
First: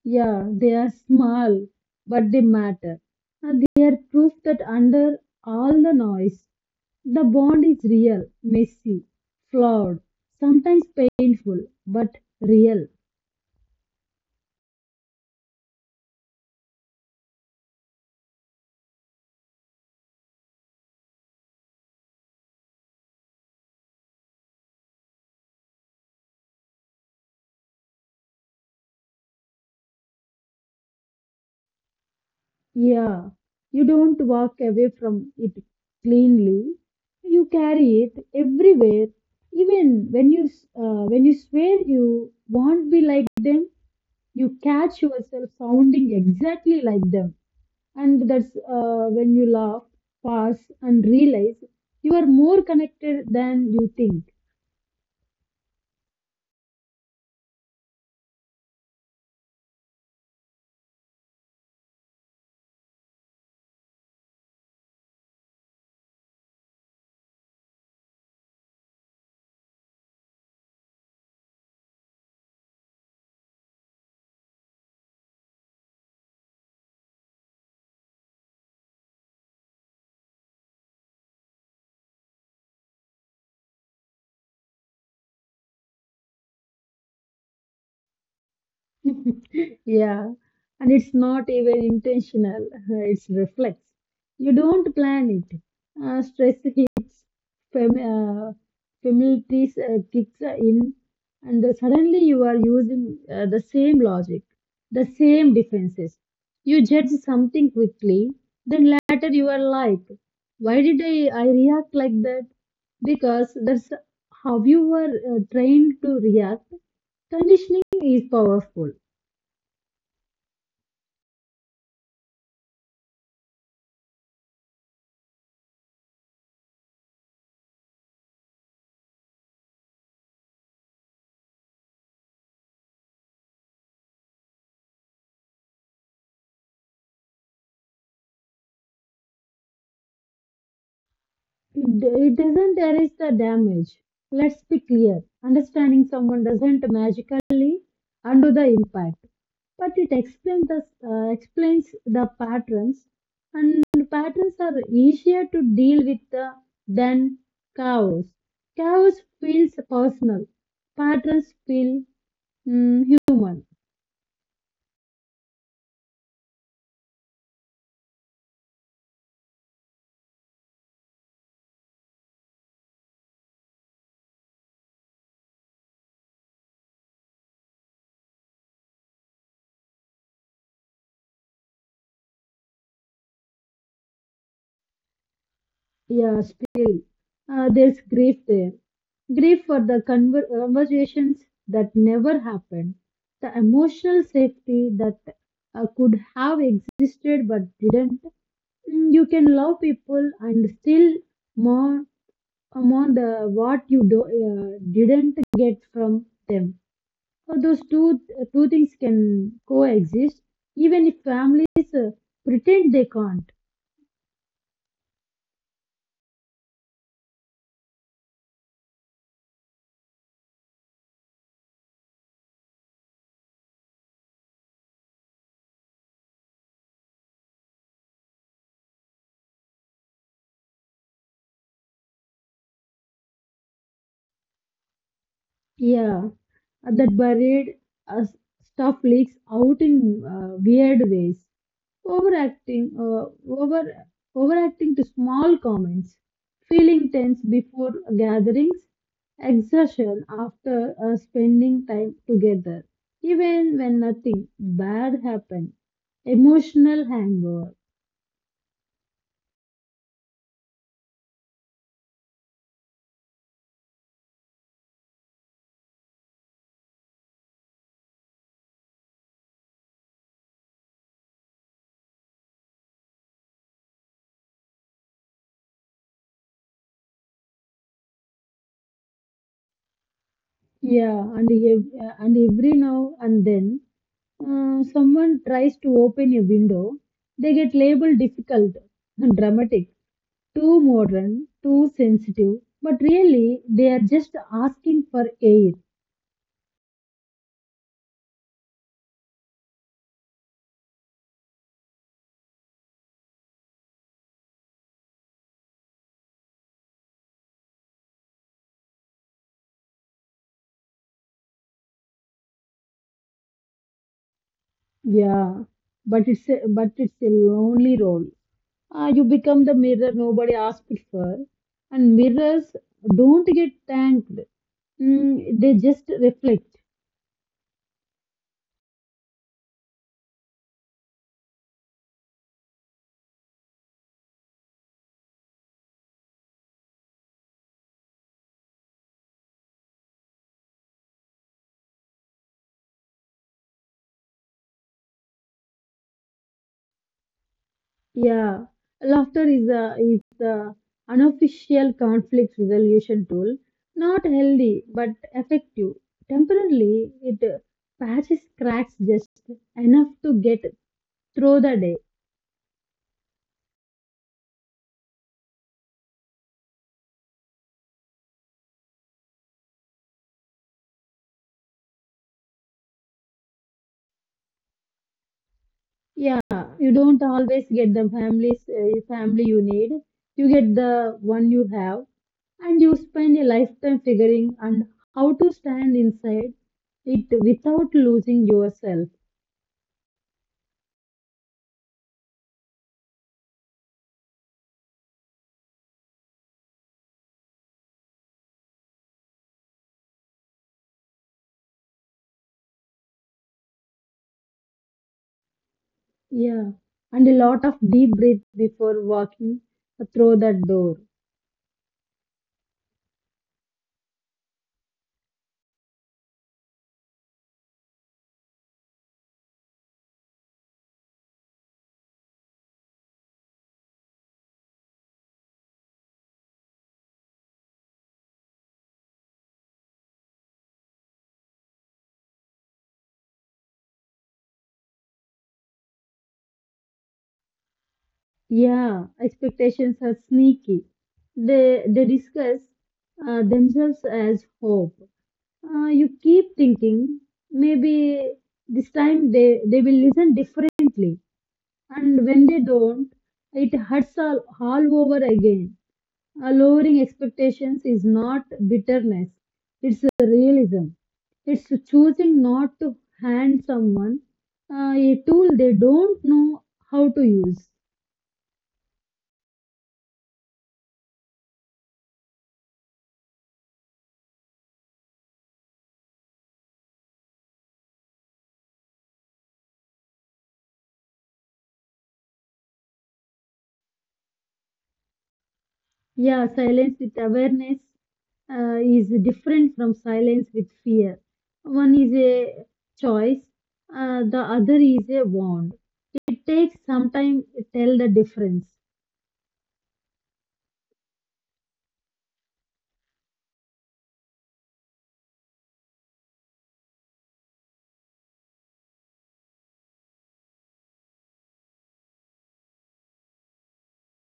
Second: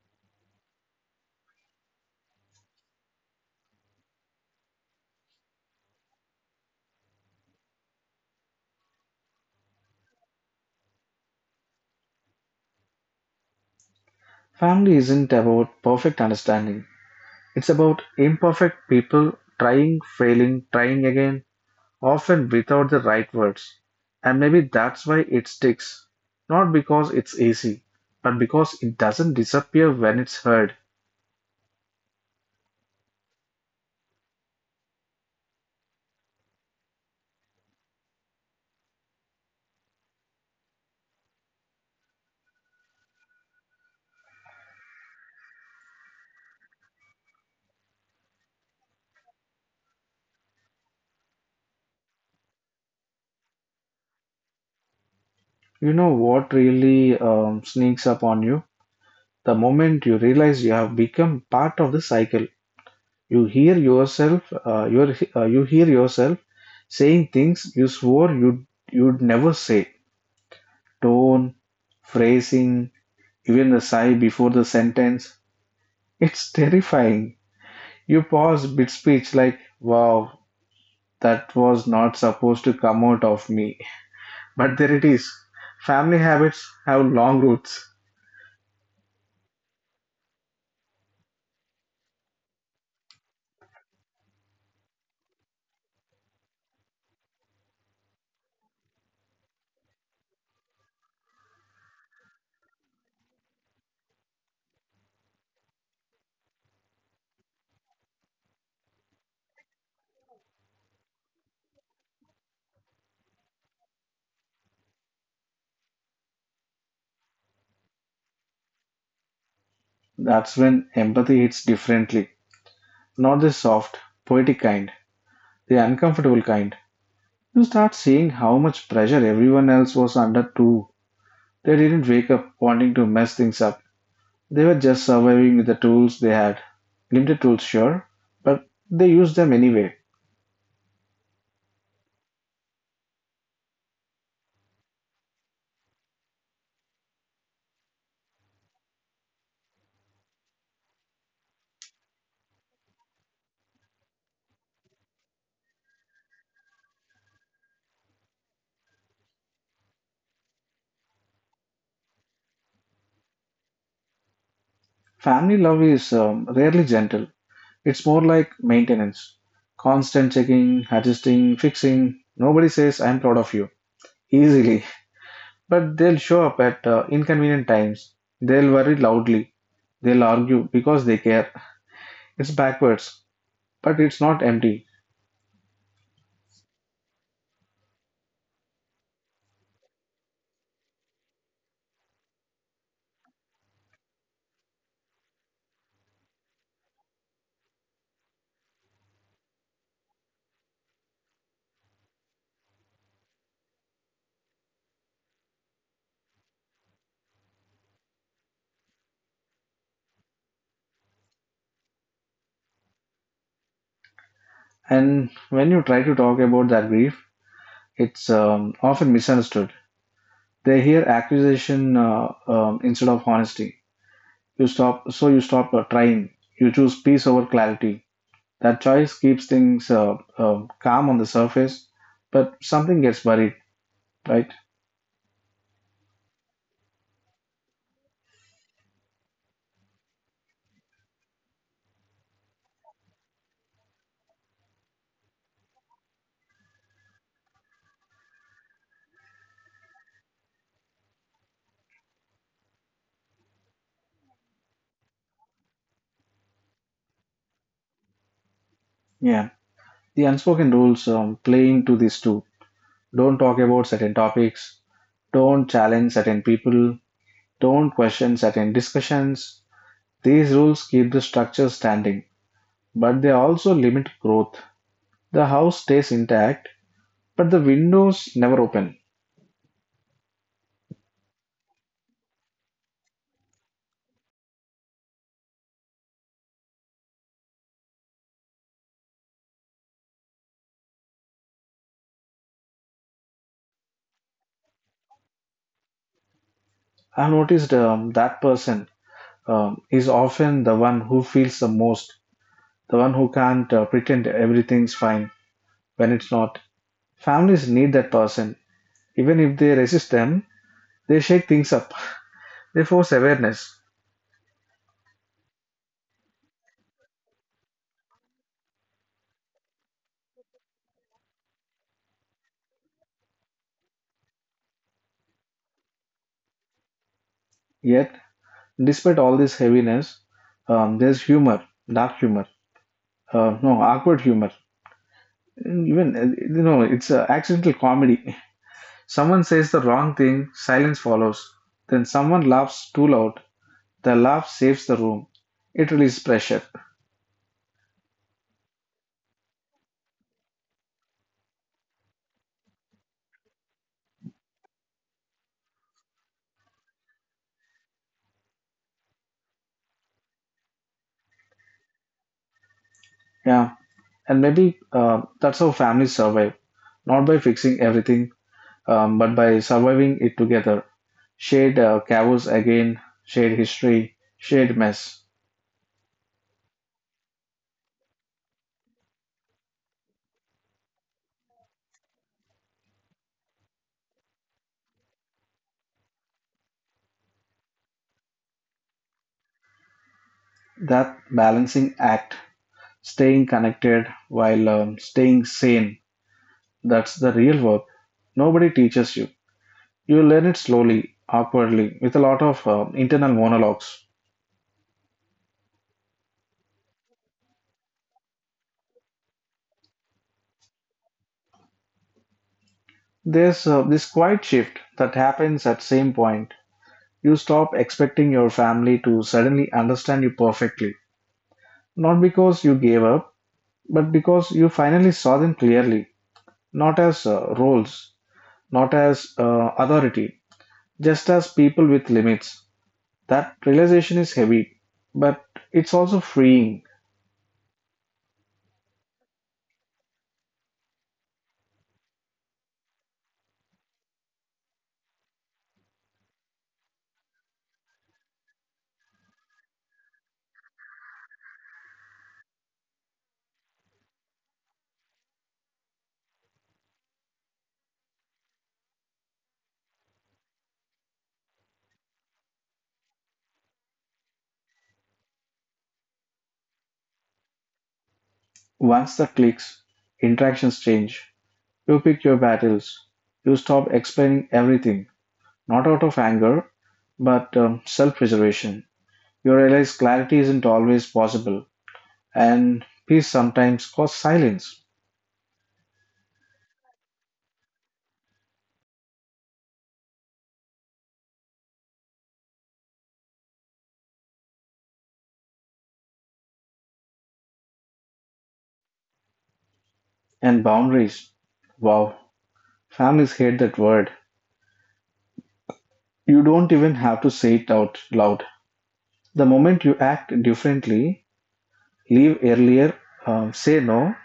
Speaker 2: Yeah, they are small, but they matter. And they are proof that under all the noise, the bond is real, messy, flawed, sometimes painful, but real.
Speaker 1: Family isn't about perfect understanding, it's about imperfect people trying, failing, trying again, often without the right words. And maybe that's why it sticks. Not because it's easy, but because it doesn't disappear when it's heard.
Speaker 2: Yeah, you don't walk away from it cleanly. You carry it everywhere, even when you uh, when you swear you won't be like them. You catch yourself sounding exactly like them. And that's uh, when you laugh, pause, and realize you are more connected than you think.
Speaker 1: You know what really um, sneaks up on you? The moment you realize you have become part of the cycle, you hear yourself, uh, your, uh, you hear yourself saying things you swore you'd, you'd never say. Tone, phrasing, even the sigh before the sentence. It's terrifying. You pause mid speech like, wow, that was not supposed to come out of me. But there it is. Family habits have long roots.
Speaker 2: Yeah, and it's not even intentional, it's reflex. You don't plan it. Uh, stress hits, fam- uh, familiarity uh, kicks in, and then suddenly you are using uh, the same logic, the same defenses. You judge something quickly, then later you are like, why did I, I react like that? Because that's how you were uh, trained to react. Conditioning is powerful.
Speaker 1: That's when empathy hits differently, not the soft, poetic kind. The uncomfortable kind. You start seeing how much pressure everyone else was under too. They didn't wake up wanting to mess things up. They were just surviving with the tools they had. Limited tools, sure, but they used them anyway.
Speaker 2: It doesn't erase the damage. Let's be clear. Understanding someone doesn't magically undo the impact, but it explains the, uh, explains the patterns, and patterns are easier to deal with uh, than chaos. Chaos feels personal. Patterns feel mm, human.
Speaker 1: Family love is um, rarely gentle. It's more like maintenance. Constant checking, adjusting, fixing. Nobody says, I'm proud of you. Easily. But they'll show up at uh, inconvenient times. They'll worry loudly. They'll argue because they care. It's backwards, but it's not empty.
Speaker 2: Yeah, still, uh, there's grief there. Grief for the conver- conversations that never happened, the emotional safety that uh, could have existed but didn't. Mm, You can love people and still mourn, uh, mourn the what you do, uh, didn't get from them. So those two two things can coexist, even if families uh, pretend they can't.
Speaker 1: And when you try to talk about that grief, it's um, often misunderstood. They hear accusation uh, um, instead of honesty. You stop, so you stop uh, trying. You choose peace over clarity. That choice keeps things uh, uh, calm on the surface, but something gets buried, right?
Speaker 2: Yeah, uh, that buried uh, stuff leaks out in uh, weird ways. Overacting, uh, over overacting to small comments, feeling tense before gatherings, exertion after uh, spending time together, even when nothing bad happened, emotional hangover.
Speaker 1: Yeah. The unspoken rules um, play into this too. Don't talk about certain topics. Don't challenge certain people. Don't question certain discussions. These rules keep the structure standing, but they also limit growth. The house stays intact, but the windows never open.
Speaker 2: Yeah, and ev- uh, and every now and then Uh, someone tries to open a window, they get labeled difficult, dramatic, too modern, too sensitive, but really they are just asking for air.
Speaker 1: I've noticed um, that person um, is often the one who feels the most, the one who can't uh, pretend everything's fine when it's not. Families need that person. Even if they resist them, they shake things up, they force awareness.
Speaker 2: Yeah, but it's a, but it's a lonely role. Uh, you become the mirror nobody asked for, and mirrors don't get thanked. Mm, they just reflect.
Speaker 1: Yet, despite all this heaviness, um, there's humor, dark humor, uh, no, awkward humor, Mm, even, uh, you know, it's a accidental comedy. Someone says the wrong thing, silence follows. Then someone laughs too loud. The laugh saves the room. It releases pressure.
Speaker 2: Yeah, laughter is a is the unofficial conflict resolution tool. Not healthy, but effective. Temporarily, it uh, patches cracks just enough to get through the day.
Speaker 1: Yeah. And maybe uh, that's how families survive. Not by fixing everything, um, but by surviving it together. Shared uh, chaos again, shared history, shared mess.
Speaker 2: Yeah, you don't always get the family's uh, family you need. You get the one you have, and you spend a lifetime figuring and how to stand inside it without losing yourself.
Speaker 1: That balancing act, staying connected while um, staying sane, that's the real work. Nobody teaches you. You learn it slowly, awkwardly, with a lot of uh, internal monologues.
Speaker 2: Yeah, and a lot of deep breath before walking through that door.
Speaker 1: There's uh, this quiet shift that happens at same point. You stop expecting your family to suddenly understand you perfectly, not because you gave up, but because you finally saw them clearly, not as uh, roles, not as uh, authority, just as people with limits. That realization is heavy, but it's also freeing.
Speaker 2: Yeah, expectations are sneaky. They they discuss uh, themselves as hope. Uh, you keep thinking maybe this time they they will listen differently, and when they don't, it hurts all all over again. Uh, lowering expectations is not bitterness, it's realism. It's choosing not to hand someone uh, a tool they don't know how to use.
Speaker 1: Once that clicks, interactions change. You pick your battles. You stop explaining everything, not out of anger, but um, self preservation. You realize clarity isn't always possible, and peace sometimes costs silence
Speaker 2: Yeah, silence with awareness uh, is different from silence with fear. One is a choice, uh, the other is a wand. It takes some time to tell the difference.
Speaker 1: and boundaries. Wow, families hate that word. You don't even have to say it out loud. The moment you act differently, leave earlier, um, say no,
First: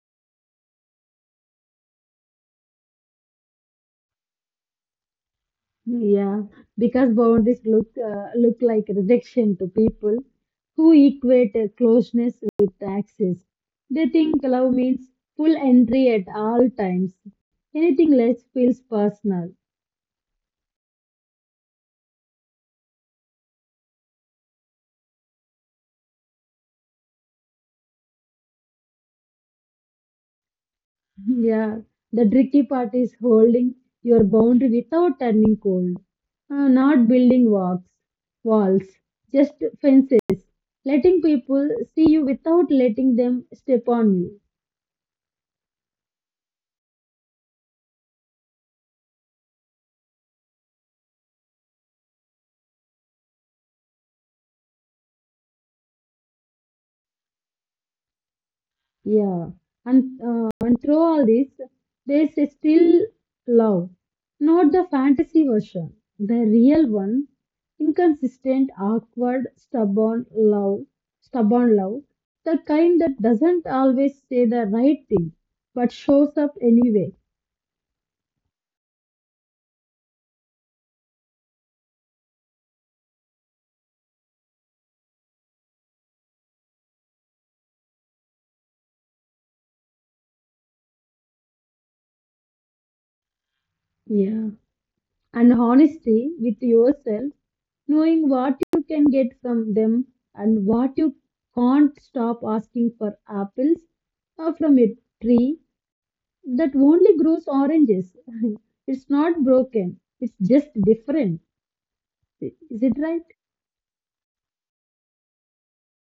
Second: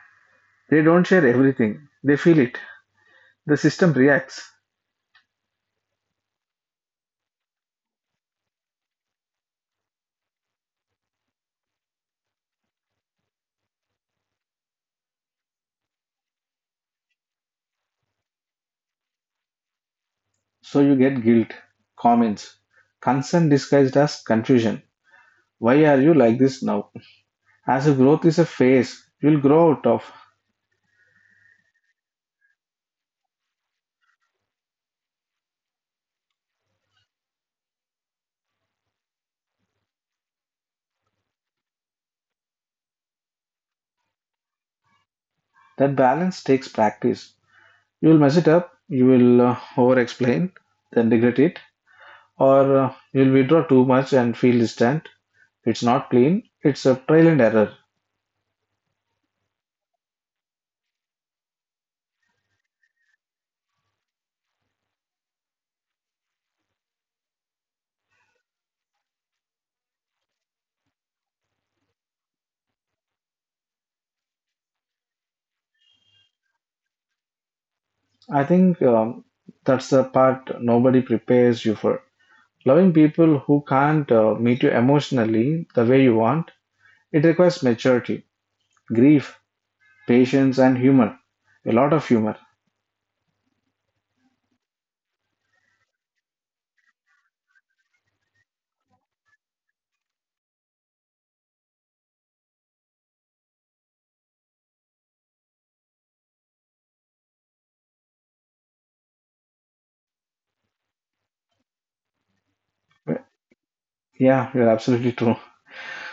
Speaker 1: they don't share everything. They feel it. The system reacts.
Speaker 2: Yeah, because boundaries look uh, look like rejection to people who equate uh, closeness with access. They think love means full entry at all times. Anything less feels personal.
Speaker 1: So you get guilt, comments, concern disguised as confusion. Why are you like this now? As if growth is a phase you'll grow out of.
Speaker 2: Yeah, the tricky part is holding your boundary without turning cold. Uh, not building walls, walls, just fences. Letting people see you without letting them step on you.
Speaker 1: That balance takes practice. You'll mess it up, you will uh, over explain, then regret it, or uh, you'll withdraw too much and feel distant. It's not clean, it's a trial and error.
Speaker 2: Yeah, and uh, and through all this, there's a still love, not the fantasy version, the real one, inconsistent, awkward, stubborn love, stubborn love, the kind that doesn't always say the right thing, but shows up anyway.
Speaker 1: I think um, that's the part nobody prepares you for. Loving people who can't uh, meet you emotionally the way you want, it requires maturity, grief, patience, and humor. A lot of humor.
Speaker 2: Yeah, and honesty with yourself, knowing what you can get from them and what you can't stop asking for apples uh, from a tree that only grows oranges. It's not broken. It's just different. Is it right?
Speaker 1: Yeah, you're absolutely true.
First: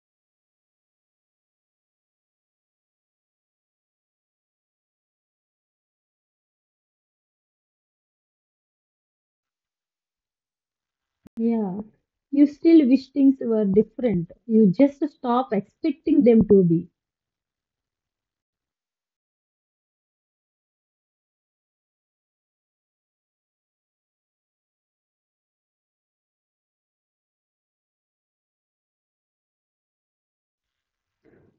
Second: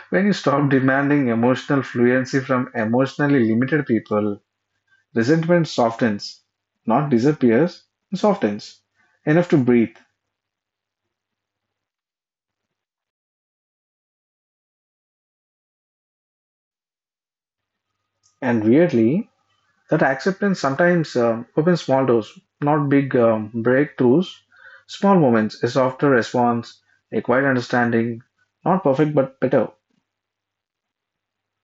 Speaker 1: When you stop demanding emotional fluency from emotionally limited people, resentment softens, not disappears, it softens enough to breathe.
Speaker 2: Yeah. You still wish things were different. You just stop expecting them to be.
Speaker 1: And weirdly, that acceptance sometimes um, opens small doors, not big um, breakthroughs, small moments, a softer response, a quiet understanding, not perfect but better.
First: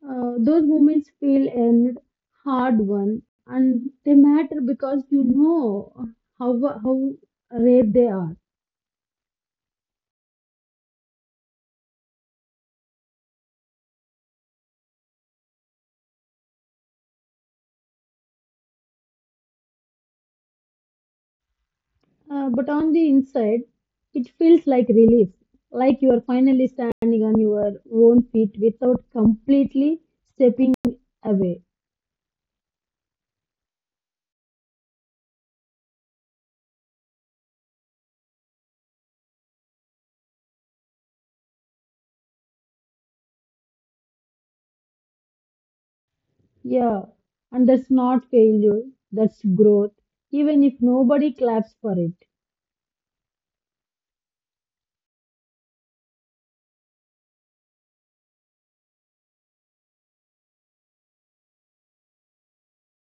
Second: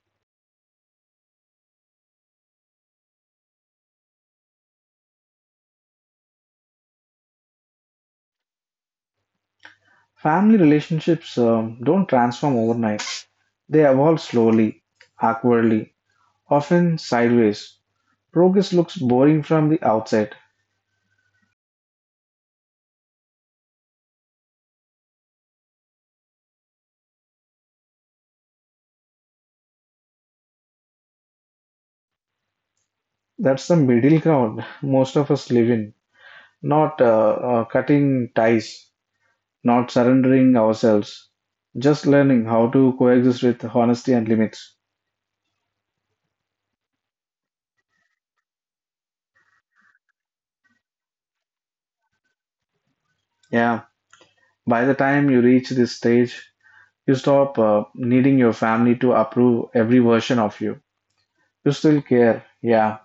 Speaker 2: Uh, those moments feel and hard one, and they matter because you know how how rare they are.
Speaker 1: Family relationships um, don't transform overnight. They evolve slowly, awkwardly, often sideways. Progress looks boring from the outside.
Speaker 2: Uh, but on the inside, it feels like relief, like you are finally standing on your own feet without completely stepping away.
Speaker 1: That's the middle ground most of us live in. Not uh, uh, cutting ties, not surrendering ourselves, just learning how to coexist with honesty and limits.
Speaker 2: Yeah, and that's not failure, that's growth, even if nobody claps for it.
Speaker 1: Yeah, by the time you reach this stage, you stop uh, needing your family to approve every version of you. You still care, yeah,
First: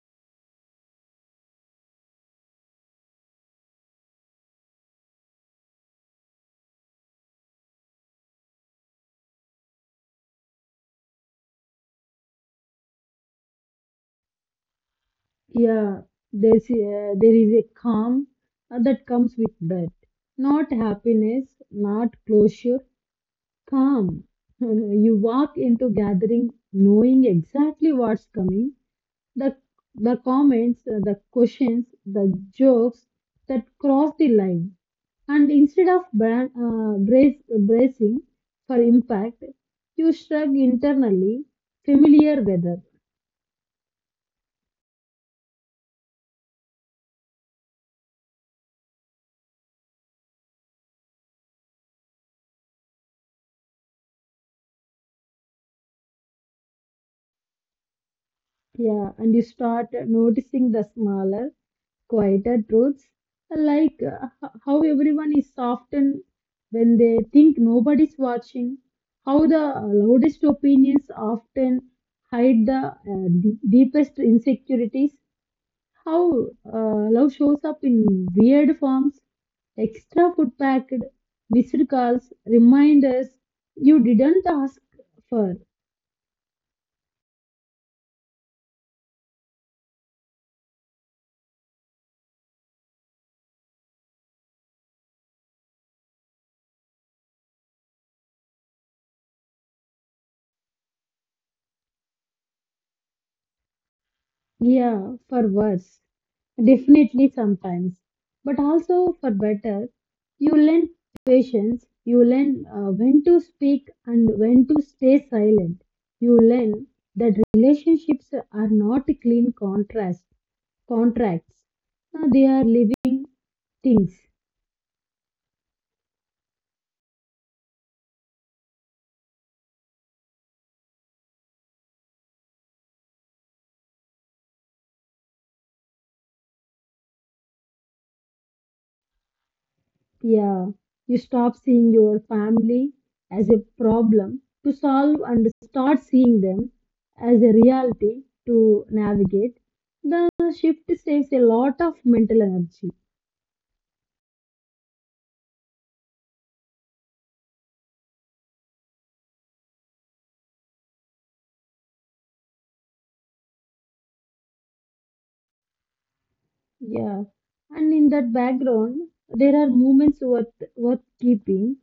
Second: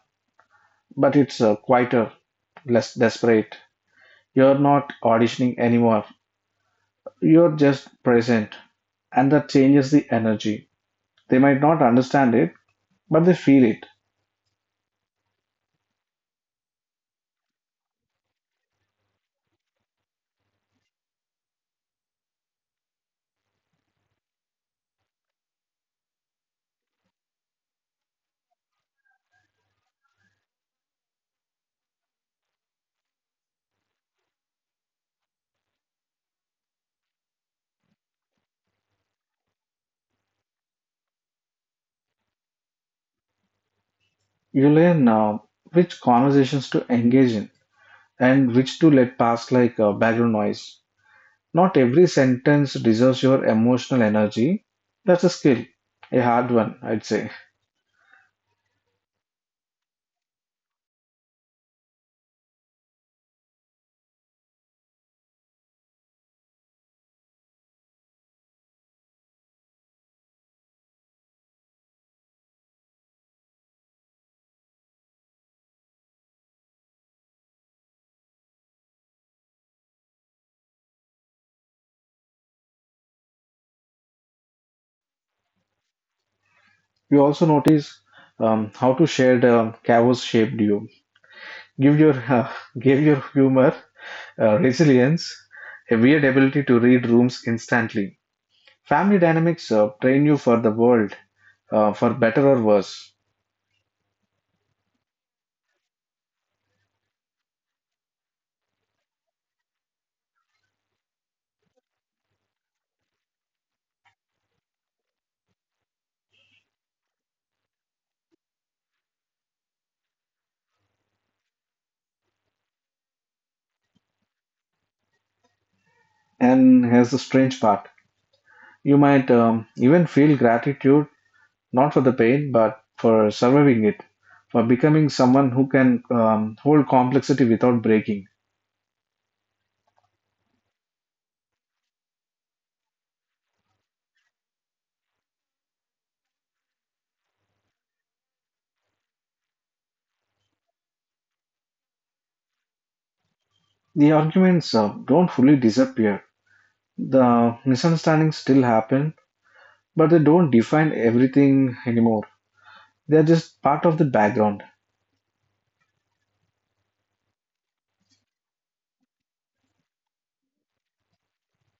Speaker 1: but it's uh, quieter, less desperate. You're not auditioning anymore, you're just present, and that changes the energy. They might not understand it, but they feel it.
Speaker 2: Yeah, there's, uh, there is a calm uh, that comes with that. Not happiness, not closure, calm. You walk into gathering knowing exactly what's coming. The the comments, uh, the questions, the jokes that cross the line. And instead of bra- uh, brace, bracing for impact, you shrug internally, familiar weather.
Speaker 1: You learn uh, which conversations to engage in and which to let pass like uh, background noise. Not every sentence deserves your emotional energy. That's a skill, a hard one, I'd say.
Speaker 2: Yeah, and you start noticing the smaller, quieter truths, like uh, h- how everyone is softened when they think nobody's watching, how the loudest opinions often hide the uh, d- deepest insecurities, how uh, love shows up in weird forms, extra food packed, missed calls, reminders you didn't ask for.
Speaker 1: You also notice um, how to share the chaos shaped you. Give your give your humor, Uh, resilience, a weird ability to read rooms instantly. Family dynamics uh, train you for the world, uh, for better or worse.
Speaker 2: Yeah, for worse. Definitely sometimes. But also for better, you learn patience, you learn uh, when to speak and when to stay silent. You learn that relationships are not clean contrast, contracts. Uh, they are living things.
Speaker 1: And here's the strange part, you might um, even feel gratitude, not for the pain, but for surviving it, for becoming someone who can um, hold complexity without breaking.
Speaker 2: Yeah, you stop seeing your family as a problem to solve and start seeing them as a reality to navigate. The shift saves a lot of mental energy.
Speaker 1: The arguments uh, don't fully disappear, the misunderstandings still happen, but they don't define everything anymore. They are just part of the background.
Speaker 2: Yeah, and in that background, there are moments worth, worth keeping,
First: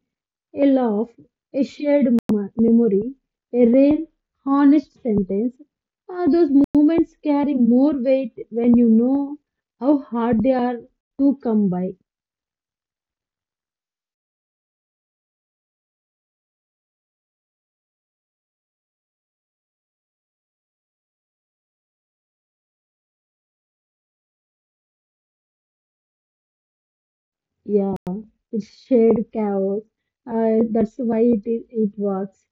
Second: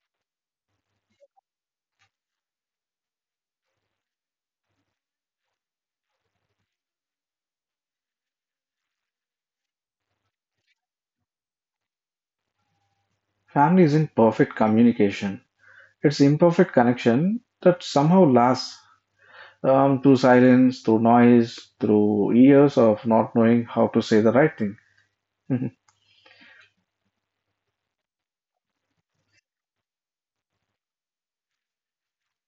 Speaker 2: a laugh, a shared mo- memory, a rare, honest sentence. Uh, those moments carry more weight when you know how hard they are to come by.
Speaker 1: Family isn't perfect communication. It's imperfect connection that somehow lasts um, through silence, through noise, through years of not knowing how to say the right thing.
Speaker 2: Yeah, it's shared chaos. Uh, that's why it is, it works.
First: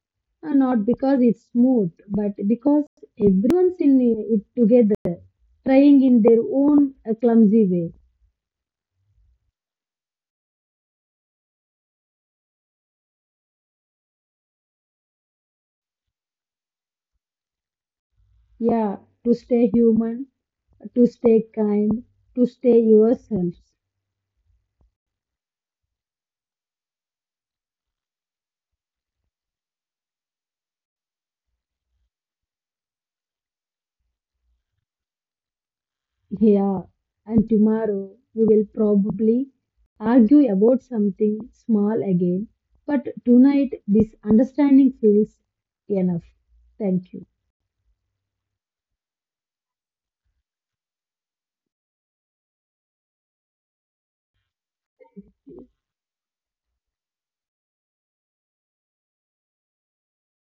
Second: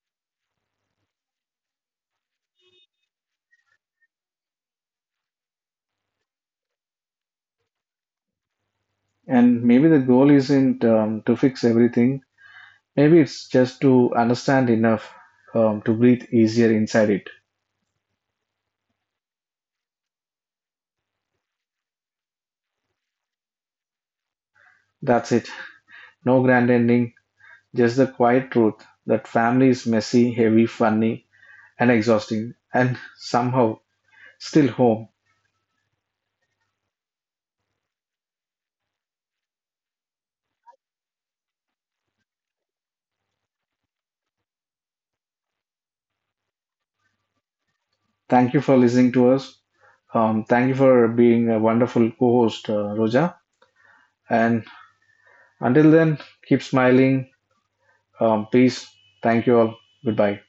Speaker 2: Uh, not because it's smooth, but because everyone's in it together, trying in their own uh, clumsy way.
Speaker 1: and maybe the goal isn't um, to fix everything. Maybe it's just to understand enough um, to breathe easier inside it.
Speaker 2: Yeah, to stay human, to stay kind, to stay yourselves.
Speaker 1: That's it. No grand ending, just the quiet truth that family is messy, heavy, funny, and exhausting, and somehow still home.
Speaker 2: Yeah, and tomorrow we will probably argue about something small again, but tonight this understanding feels enough. Thank you.
Speaker 1: Thank you for listening to us. Um, thank you for being a wonderful co-host, uh, Roja. And until then, keep smiling. Um, peace. Thank you all. Goodbye.